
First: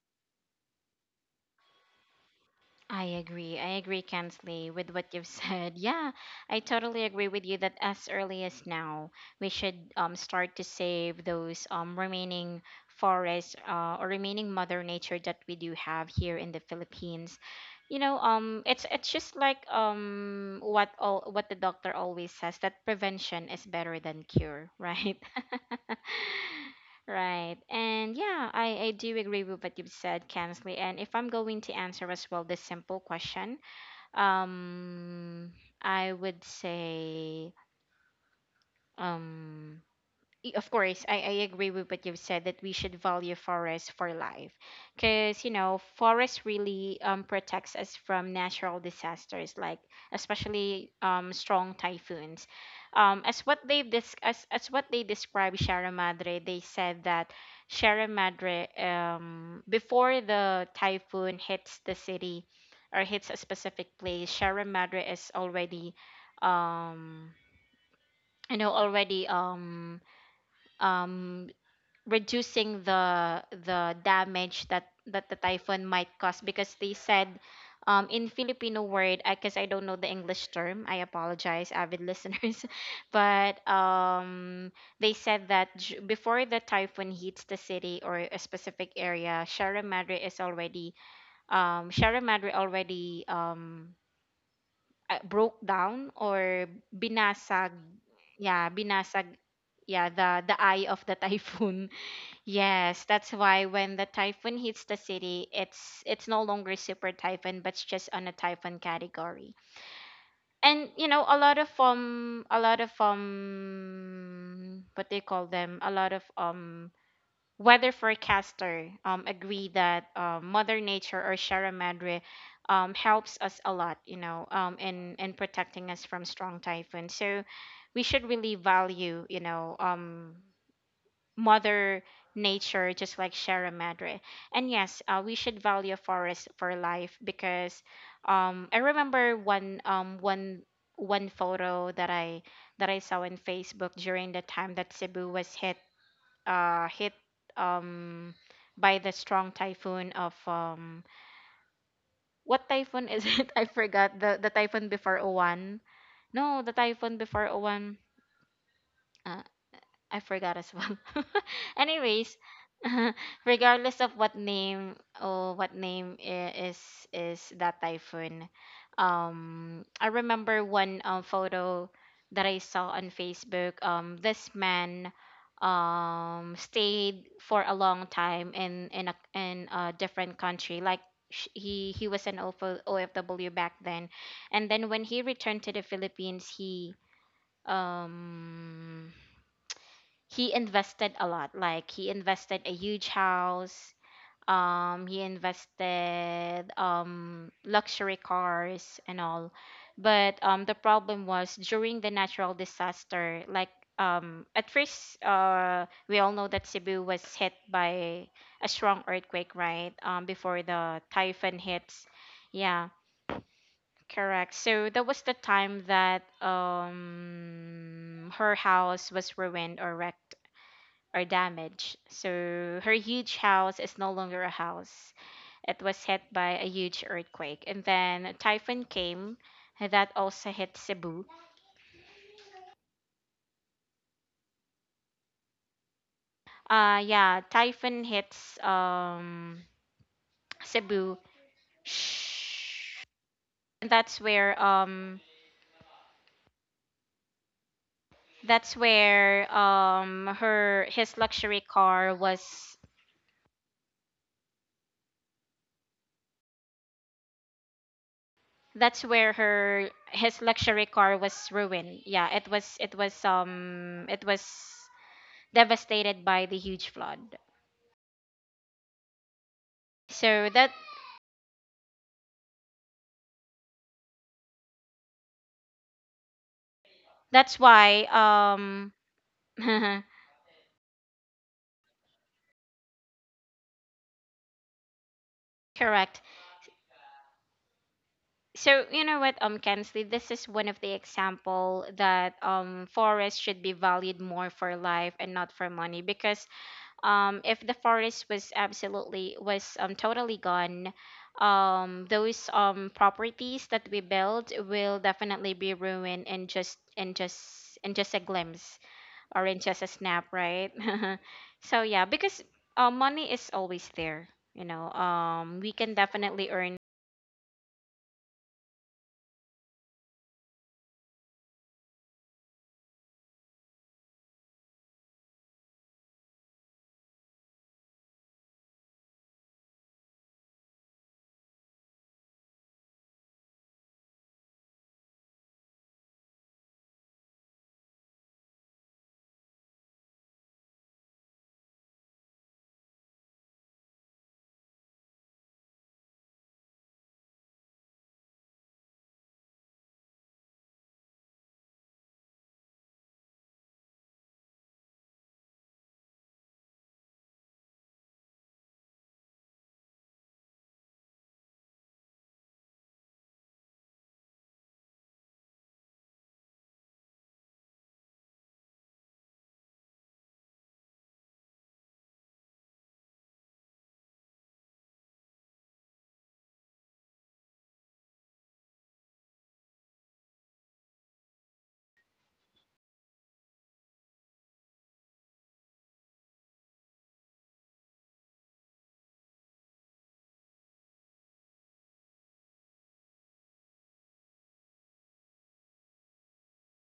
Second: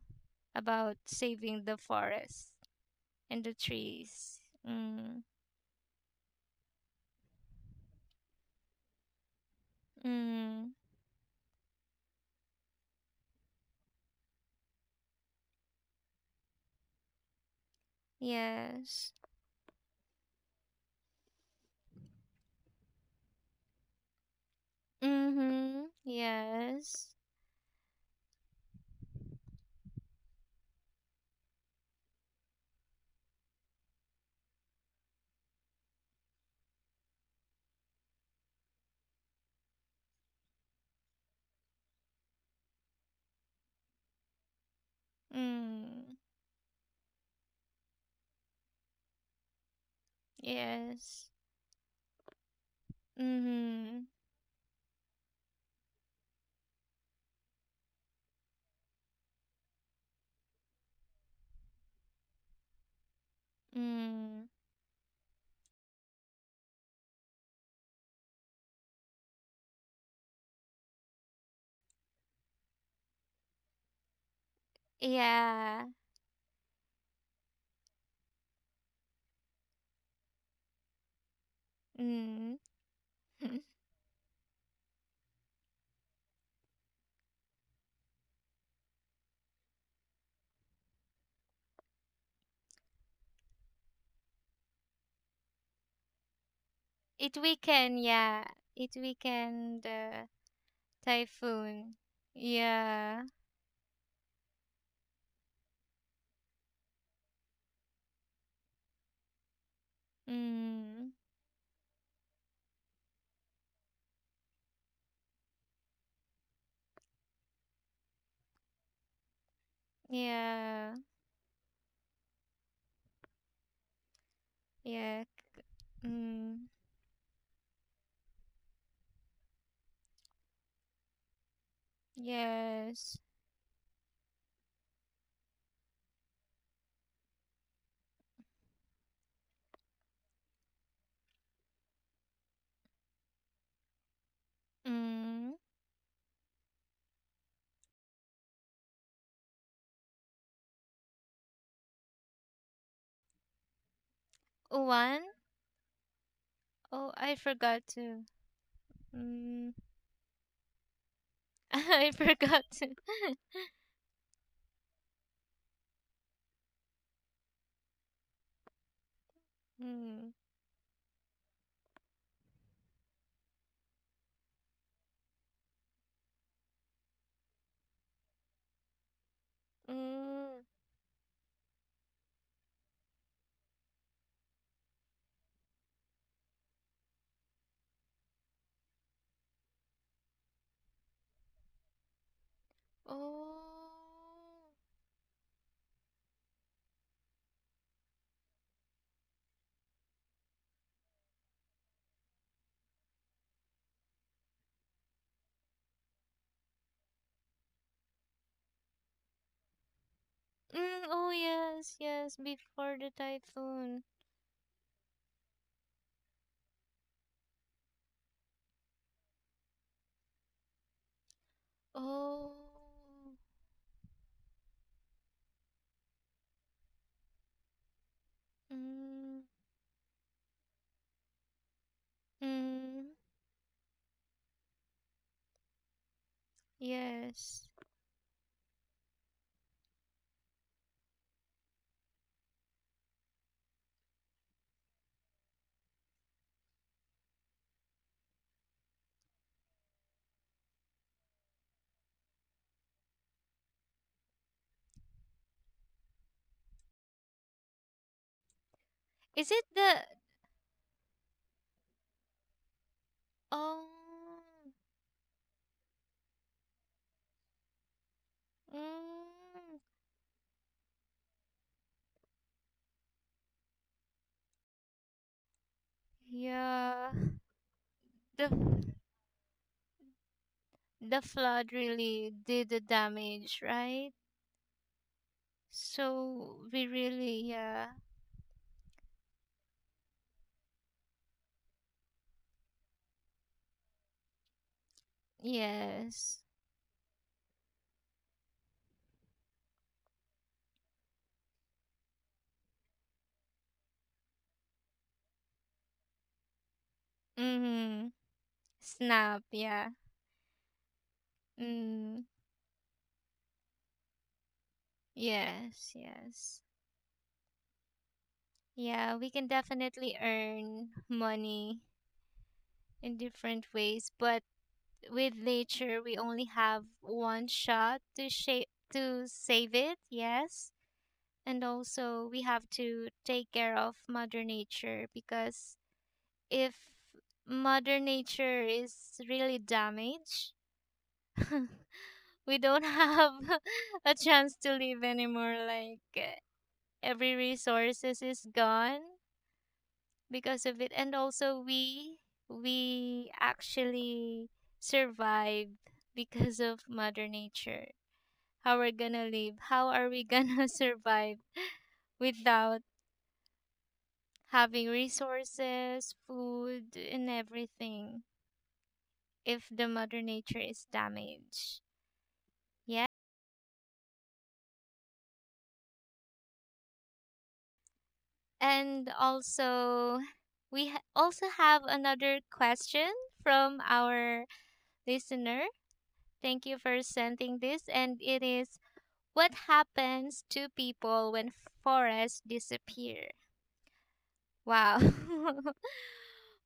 about saving the forest I and the agree. I agree, trees. Kensley, with what Mm. you've said. Yeah, I totally agree with you that, as early as now, we should, start Mm. to save those, remaining forests, or remaining Mother Nature that we do have here in the Philippines. You know, it's Yes. Just like, what the doctor always says, that prevention is better than cure, right? Mm-hmm. Yes. Right. And yeah, I do agree with what you've said, Kansley. And if I'm going to answer as well this simple question, um, I would say, um, of course, I agree with what you've said, that we should value forests for life. Because, Mm. forest really, protects us from natural disasters, like, especially, Yes. Strong typhoons. As what they Mm-hmm. As what they describe Sierra Madre, they said that Sierra Madre, before the typhoon hits the city or hits a specific place, Mm. Sierra Madre is um, already um reducing the damage that the Yeah. typhoon might cause, because they said, in Filipino word I guess, 'cause I don't know the English term, I apologize, avid Mm. listeners. But they said that before the typhoon hits the city or a specific area, Sierra Madre already, broke down, or it binasag. weaken, yeah. Yeah, It binasag, weaken yeah, the the eye of the typhoon. typhoon. Yes, Yeah. that's why when the typhoon hits the city, it's no longer super typhoon, but it's just on a typhoon category. And Mm. A lot of, what they call them, a lot of, weather forecaster, agree that, Mother Yeah. Nature or Sierra Madre helps us a lot, Yeah. in protecting us from Mm. strong typhoon. So we should really value, mother nature, Yes. just like Sierra Madre. And yes, we should value forest for life because, I remember one, one photo that I saw on Facebook during the time that Cebu Mm. was hit um by the strong typhoon of, what typhoon is it? I forgot the typhoon One? before Owan. No, the Oh, typhoon I before forgot Owan. to. Uh, Mm. I forgot as well. I Anyways, forgot. To. regardless of what name, or what name I- is that typhoon, I mm. remember one, photo that I saw on Facebook. This man, stayed for a long time in a different Mm. country. Like he was an O F W back then, and then when he returned to the Philippines, he um invested a lot. Like, he invested a huge Oh. house, he invested luxury cars and all. But the problem was during the natural disaster. Like, at first, we all know that Cebu was hit by a strong earthquake, right, before Mm, the oh typhoon yes, hits. yes, before Yeah, the typhoon. correct. So that was the time that her house was ruined or wrecked or damaged. Oh. So her huge house is no longer a house. It was hit by a huge earthquake. And then a typhoon Mm. came that also hit Cebu. Mm. Yeah, Yes. typhoon hits Cebu. Shh. And that's where her his luxury car was. that's where Is it her the his luxury car was ruined. Yeah, it was oh devastated by the huge flood. mm, So that yeah. that's why. The the flood really did the damage, right? Correct. So we really yeah. So, you know what, Kensley, this is one of the example that forests should be valued more for life and not for money, because Yes. If the forest was absolutely was totally gone, those properties that we build will definitely be ruined in just Mm. a glimpse, Snap, orange as a yeah. snap, right? So yeah, Mm, because money is always there. You know, we yes, can definitely yes. earn. Yeah, we can definitely earn money in different ways, but with nature, we only have one shot to shape to save it, yes. And also, we have to take care of Mother Nature because if Mother Nature is really damaged, we don't have a chance to live anymore. Like, every resources is gone because of it, and also we actually survived because of Mother Nature. How we're gonna live, how are we gonna survive without having resources, food, and everything if the Mother Nature is damaged, yeah. And also, we ha- also have another question from our listener. Thank you for sending this, and it is: What happens to people when forests disappear? Wow.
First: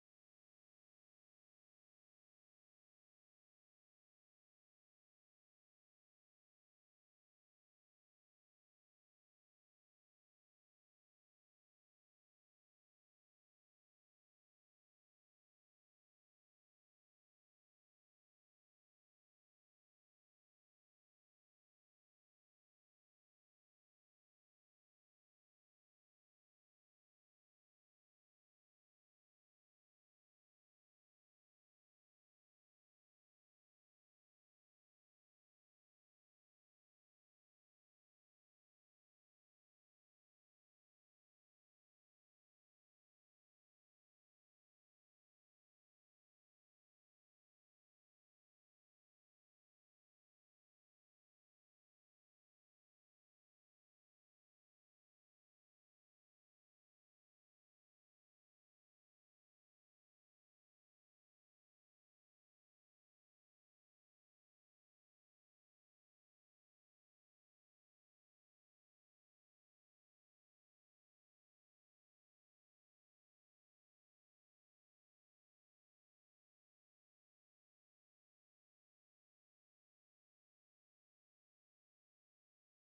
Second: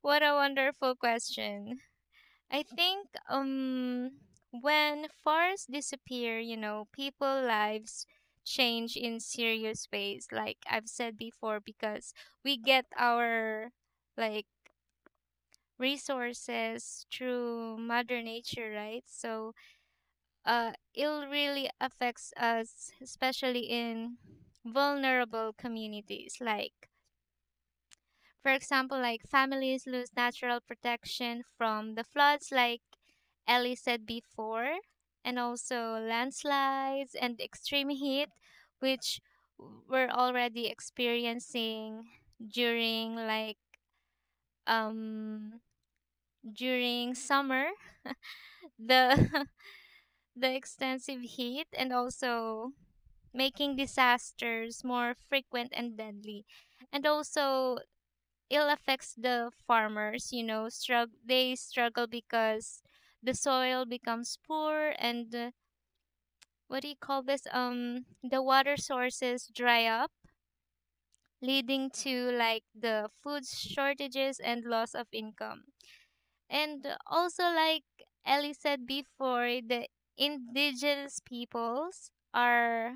What a wonderful question. I think when forests disappear, you know, people lives change in serious ways like I've said before because we get our, like, resources through Mother Nature, right? So it really affects us, especially in vulnerable communities. Like, for example, like families lose natural protection from the floods, like Ellie said before, and also landslides and extreme heat, which we're already experiencing during, like, um during summer, the the extensive heat, and also making disasters more frequent and deadly. And also, it affects the farmers, you know, struggle, they struggle because the soil becomes poor and what do you call this? The water sources dry up, leading to, like, the food shortages and loss of income. And also, like Ellie said before, the indigenous peoples are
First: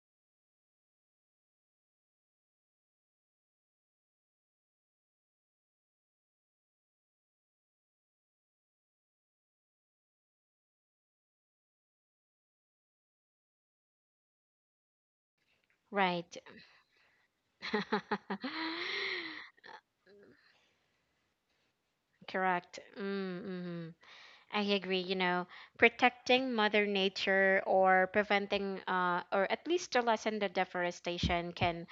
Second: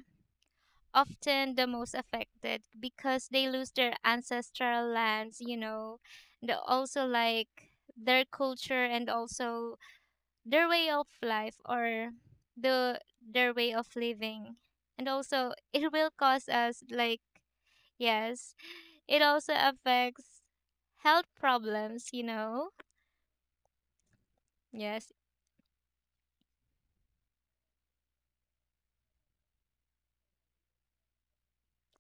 often the most affected because they lose their ancestral lands, you know, the also like their culture, and also their way of life or their way of living. And also it will Right. cause us, like, yes, it also affects health problems, you know. Correct. Mm. Mm-hmm. I agree, Yes. you know, protecting mother nature or preventing, or at least to lessen, the deforestation can,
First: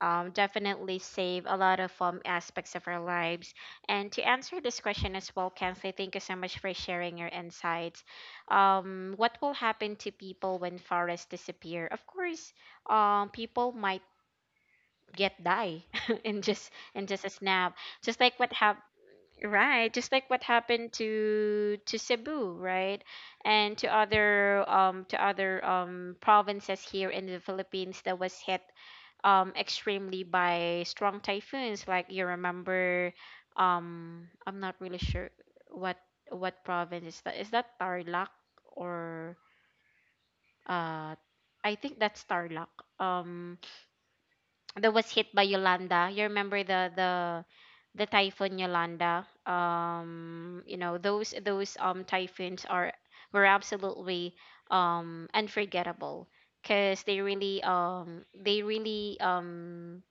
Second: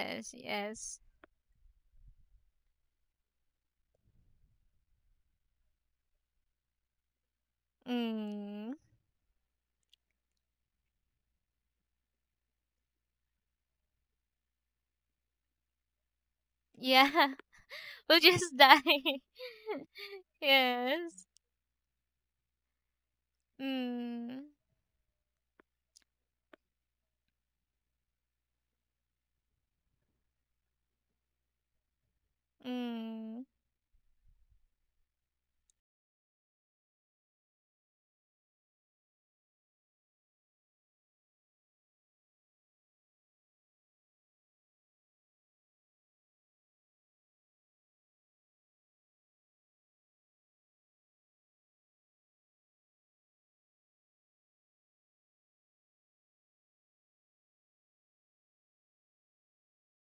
yes. definitely save a lot of, aspects of our lives. And to answer this question as well, Kensley, thank you so much for sharing your insights. Mm. What will happen to people when forests disappear? Of course, people might get die in just a Yeah. snap, We'll just like what just die. happened. Right, just like what happened yes. to Cebu, right? And Mm. To other provinces here in the Philippines that was hit extremely by strong typhoons. Like, you remember, Mm, I'm not really sure what province is that. Is that Tarlac, or uh I think that's Tarlac. That was hit by Yolanda. You remember the typhoon Yolanda. You know, those typhoons are were absolutely unforgettable because they really,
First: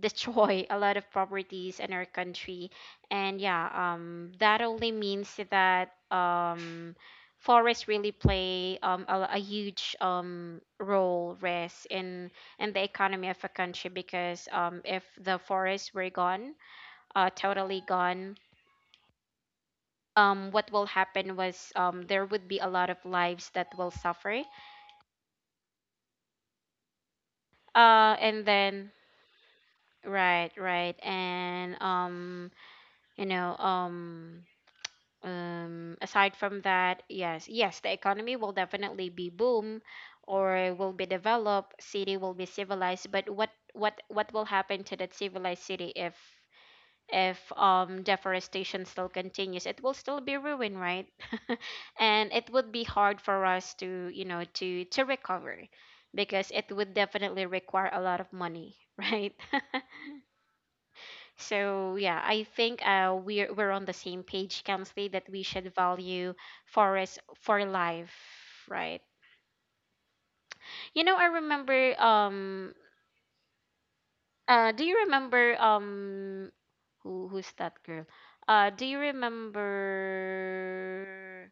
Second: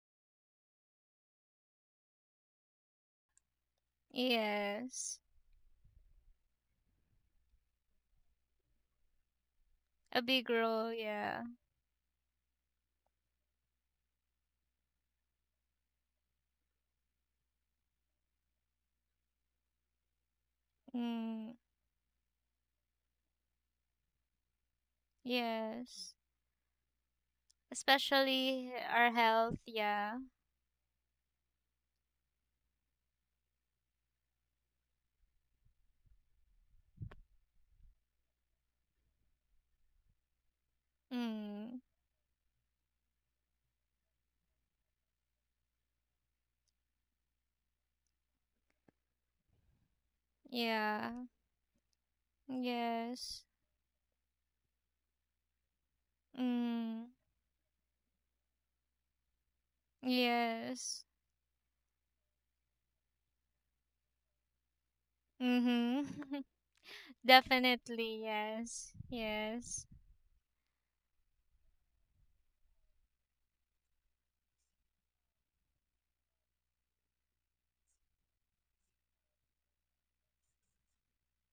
destroy a lot of properties in our country. And yeah, that only yes. means that forests really play, um a, a huge A big um role, role yeah. risk in the economy of a country, because if the forests were gone, totally gone, what will happen Mm, was, there would be a lot of lives that will suffer. yes. And Especially then, our health, yeah. right, right, and, you know, aside from that, yes, yes, the economy will definitely be boom, or will be developed, Mm, city will be civilized, but what will happen to that civilized city if deforestation still continues, it will still be ruined, right? yeah. And it would be hard Yes. for us to, you know, to recover, because it would Mm, definitely require a lot of money, right? yes. So yeah, I think, we're on the same page, Kamsley, that we should value Mm-hmm. forest for Definitely, life, yes. right? Yes. You know, I remember. Do you remember? Who's that girl? Do you remember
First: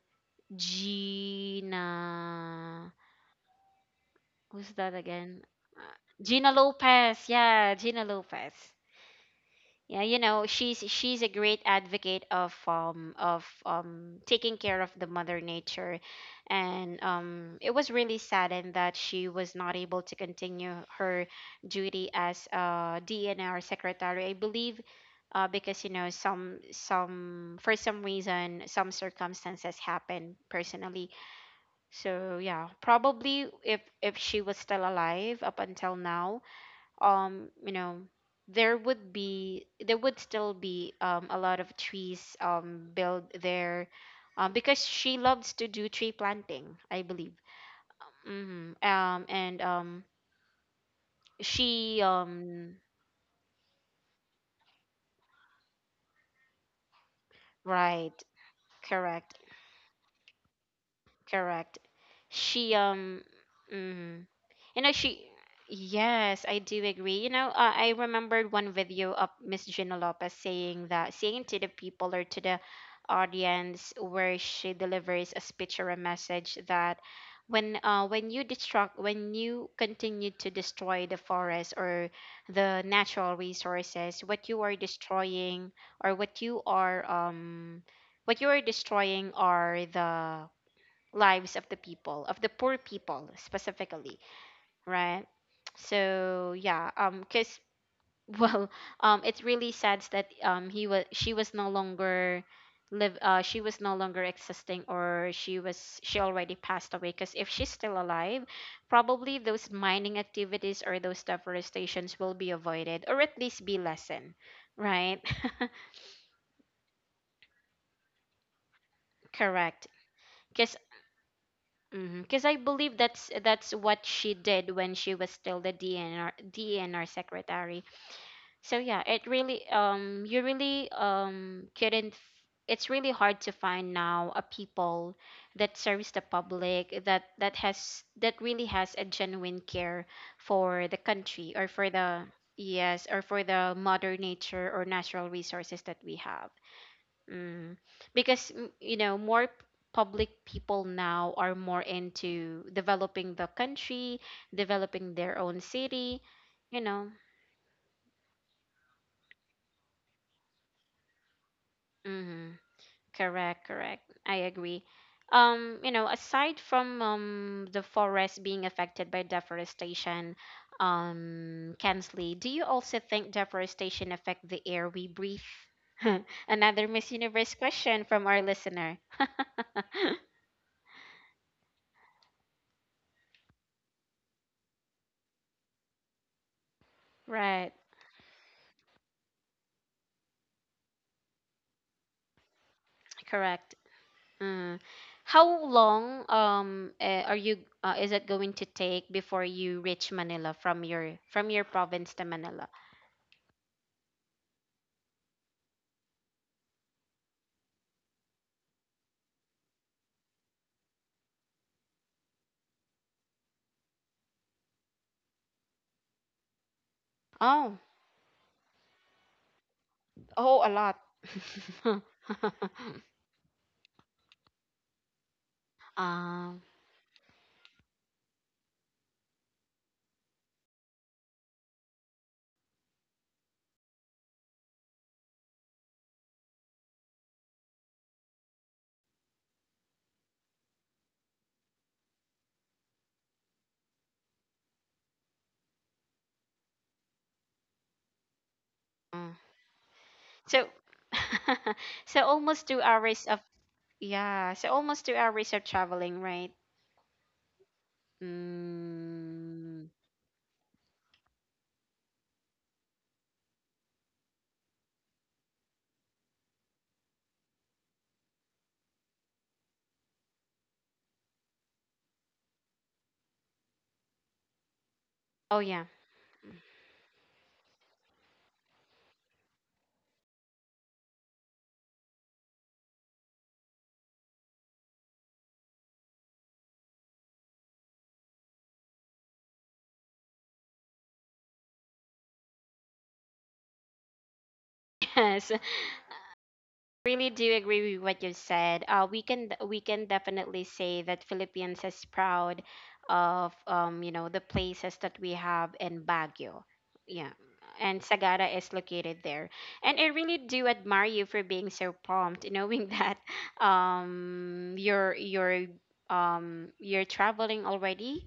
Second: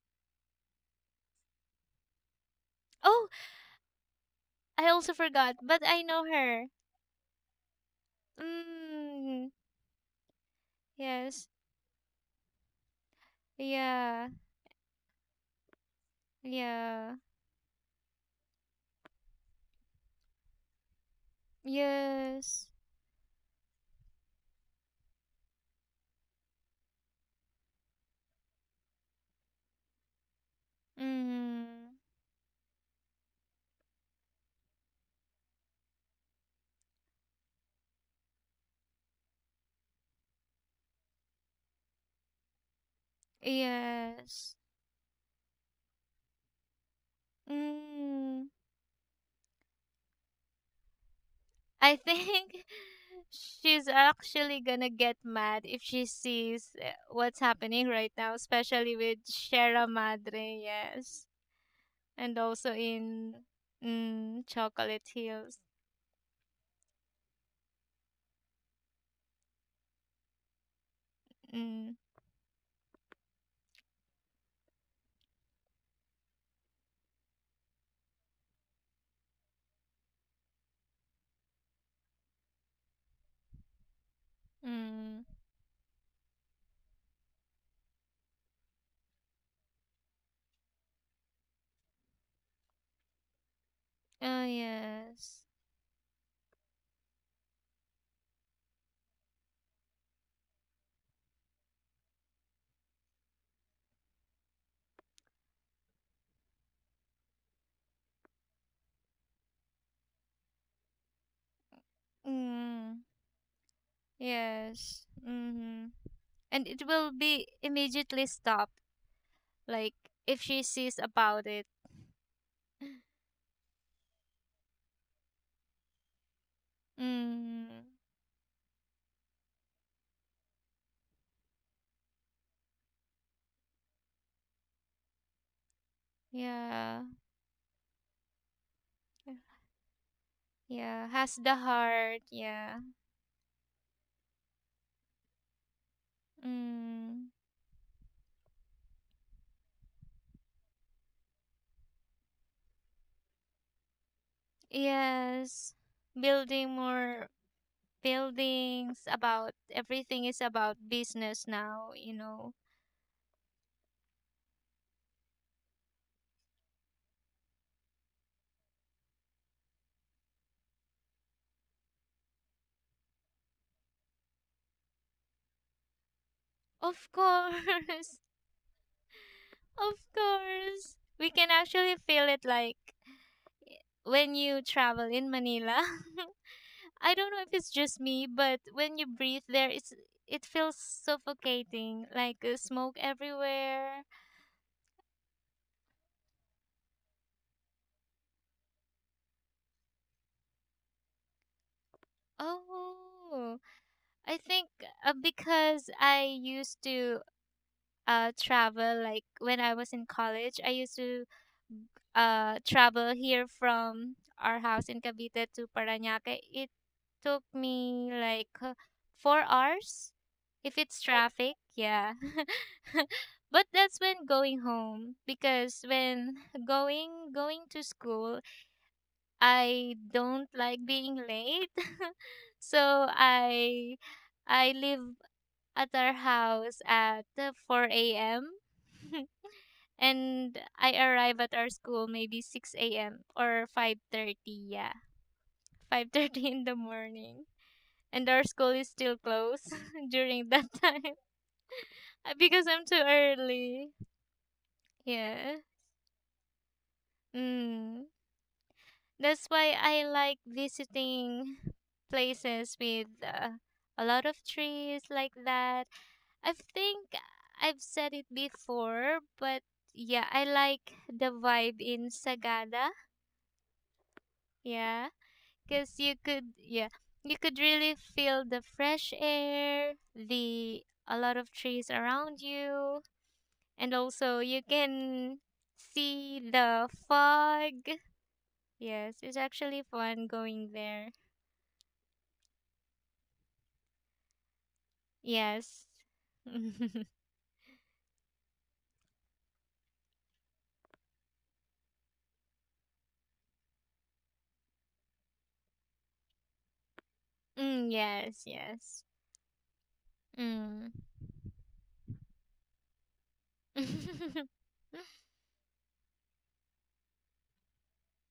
Gina? Oh, Who's I that also again? forgot, Uh, but I know Gina her. Lopez. Yeah, Gina Lopez. Mm, Yeah, you know, she's a yes. great advocate of Yeah. taking care of the mother nature, and Yeah. It was really saddened that she was not able to continue her duty as Yes. DNR secretary. I believe, because you know, some reason, some circumstances happen personally. Mm, So yeah, probably, if she was still alive up until now, you know, there would still be a lot of trees built there, yes. because she loves to do tree planting, I believe. Mm, Hmm and I she think she's actually gonna get mad if she sees what's happening right Right. now, especially with Correct, Sierra Madre, yes, correct. and also She in Mhm. mm, You know, Chocolate Hills. yes, I do agree. You know, I remembered one video of Miss Gina Lopez saying that, saying to the Mm, people, or to the audience where she delivers a speech or a message, that when, when you destruct when you continue to destroy the forest or the natural resources, what you are mm. destroying, or what you are, destroying are the lives of the people, of the poor people specifically. Oh Right. yes. So yeah, cause, well, it's really sad that he was she was no longer live, she was no longer existing, or she already passed away. Cause if she's still alive, probably those mining activities or those deforestations will be Mm, avoided, or at least be lessened, yes. right? Mm-hmm. And it will be immediately stopped, Correct. like, if she Cause sees about it. because I believe that's what she did when she was still the DNR Mm, secretary. So yeah, it really you really couldn't f- it's really hard to find now a people that serves the yeah. public, that really has a genuine care for the Yeah, has the country, or for heart. the, Yeah. yes, or for the mother nature or natural resources that we have. Mm, Mm. Because, you know, public people now are more into developing the country, developing their own yes. city, Building you know. more buildings, about everything is about business now, you know. Mhm. Correct, correct. I agree. You know, aside from the forest being affected by deforestation, Kensley, do you also think deforestation affect the air we breathe? Another Of Miss Universe question course. from our listener. Of course. We can actually feel it, like when you travel in Manila. I don't know if it's Right, just me, but when you breathe there it's it feels suffocating, like smoke correct. everywhere. Mm. How long, are you, is it going to take before you reach Manila from your province to Manila? Oh. I think because I used to travel, like when I was in college, I used to travel here from our house in Cavite to Parañaque. It took Oh. me like 4 hours Oh, a if it's lot. traffic. Yeah. But that's when going home, because when um, going to school, I don't like being late. So I live at our house at 4 a.m. and I arrive at our school maybe 6 a.m. or 5:30, yeah. 5:30 in the morning. And our school is still mm. closed during that so, time so because almost I'm two too hours of early. Yeah, so almost two Yeah. hours of traveling, right? Mm. That's why Mm. I like visiting places with a lot of trees like that. I think I've said it before, but yeah, I like the vibe in Sagada. Yeah, Oh yeah, because you could, yeah, you could really feel the fresh air, the a lot of trees around you, and also you can see the fog. Yes, it's actually fun going there. yes. Yes. Really do agree with what you said. We can, we can definitely say that Philippines is proud of, you know, the places that we have in Baguio, yeah, mm, and yes, Sagara is yes. located there. And I really do Mm. admire you for being so prompt, knowing that, um, you're you're you're traveling already,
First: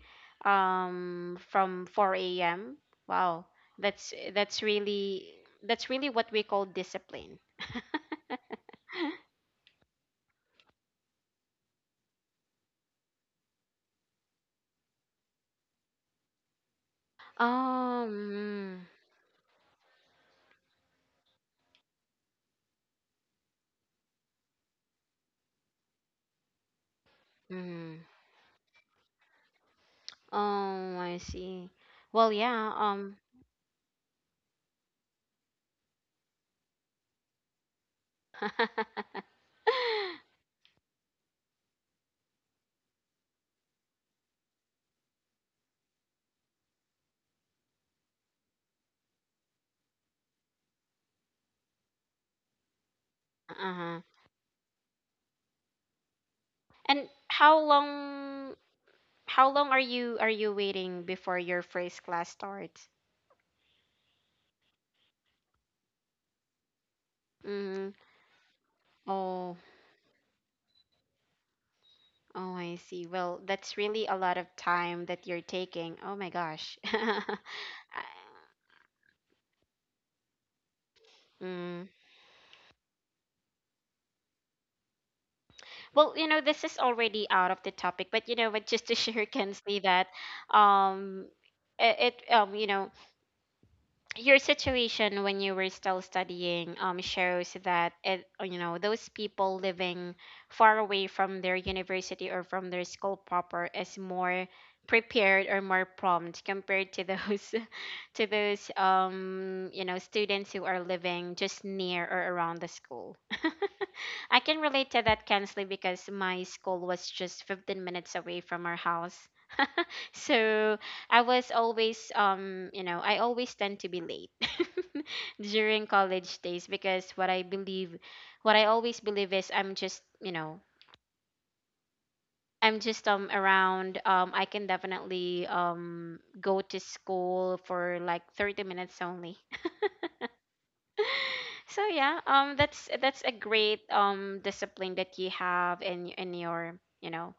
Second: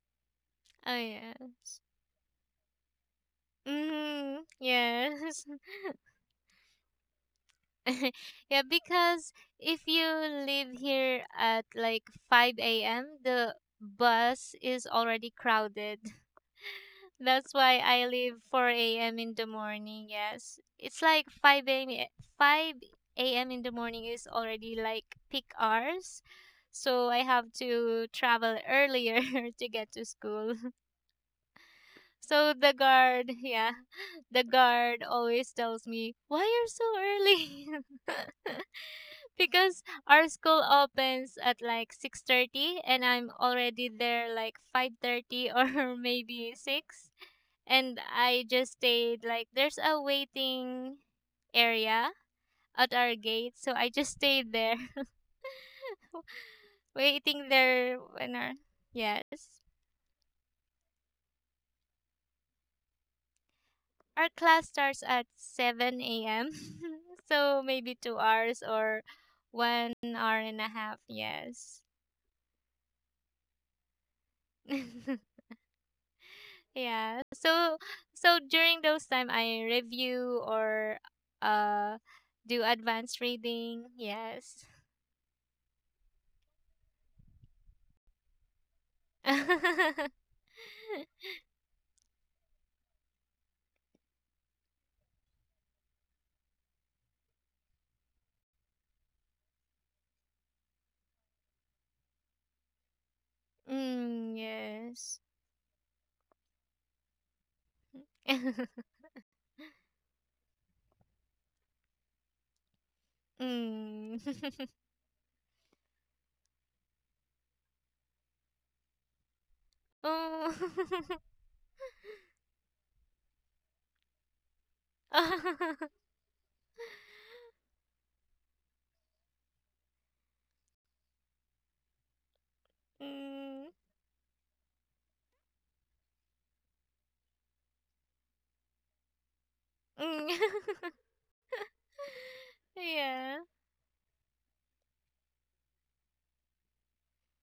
oh yes. from 4 a.m. Wow, that's Mm, that's really yes. that's really what we call discipline. Yeah, because if you leave here at like 5 a.m., the bus is already crowded. That's why I leave Um, 4 a.m. in the morning. Yes. It's like 5 a.m. 5 a.m. in the morning is already like peak hours. So I have mhm. to travel earlier to get to school. Oh, I see. Well, So the yeah, guard, yeah, the guard always tells me, "Why you're so early?" Because our school opens at like 6:30 and I'm already there like 5:30 or maybe 6, and I just stayed like there's a waiting area at our gate, so I Uh-huh. just stayed there And waiting how there when our long how yes. long are you waiting before your first class starts? Our class starts at 7 a.m. so maybe Mm. 2 hours or Oh, 1 hour and a half, yes. oh, I see. Well, that's really a lot of time that you're taking. Oh my gosh. yeah. So during those time I review or Mm. uh do advanced reading, yes. Well, you know, this is already out of the topic, but you know, but just to share, Kensley, that, um, it, it you know, your situation when you were still studying shows that it, you know, those people living far away from their university or from their school proper is Mm, more yes. prepared or more prompt, compared to those, to those um you know, students who are living just near or around the school. Mm. I can relate to that, Kensley, because my school was just 15 minutes away from our house, so Oh. I was always, you know, I always tend to be late during college days, because what I believe, what I always believe is I'm just, you know, I'm just Mm. around. I can definitely go to school for like 30 minutes only. Mm. So yeah, that's a Yeah. great discipline that you have in your, you know,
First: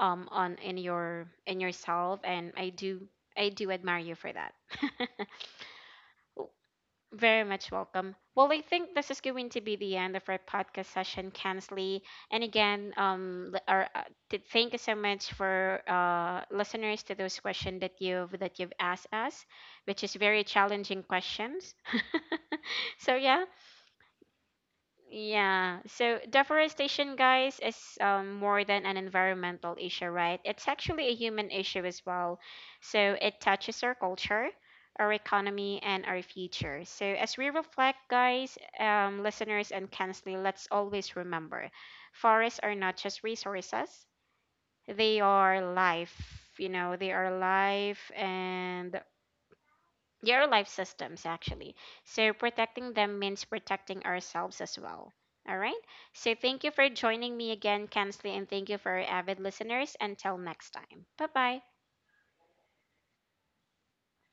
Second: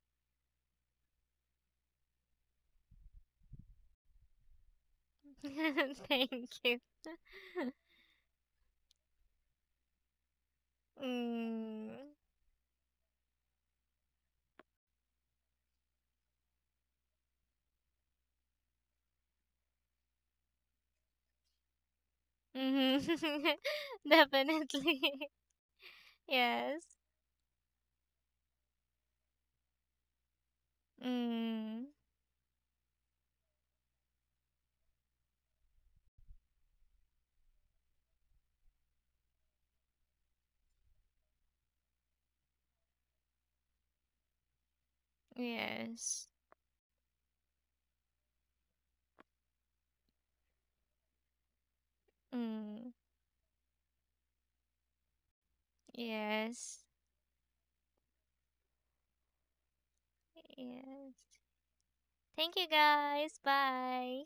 on in your in yourself, and I do admire you for that. Thank W- you. Very much welcome. Well, I think this is going to be the end of our podcast session, Mm. Kansley. And again, thank you so much for, listeners, to those questions that you've asked us, which is very challenging questions. So yeah, Mm-hmm. Definitely. yeah. So Yes. deforestation, guys, is more than an environmental issue, right? It's actually a human issue Mm. as well. So it touches our culture, our economy, and our future. So as we reflect, guys, listeners, and Kensley, let's always remember, forests are not just resources; they are life. Yes. You know, they are life and they are life systems, actually. So protecting Mm. them means protecting ourselves as well. All right. So thank you for Yes. joining me again, Kensley, and thank you for our avid listeners. Until next time. Bye Yes. bye. Thank you guys. Bye.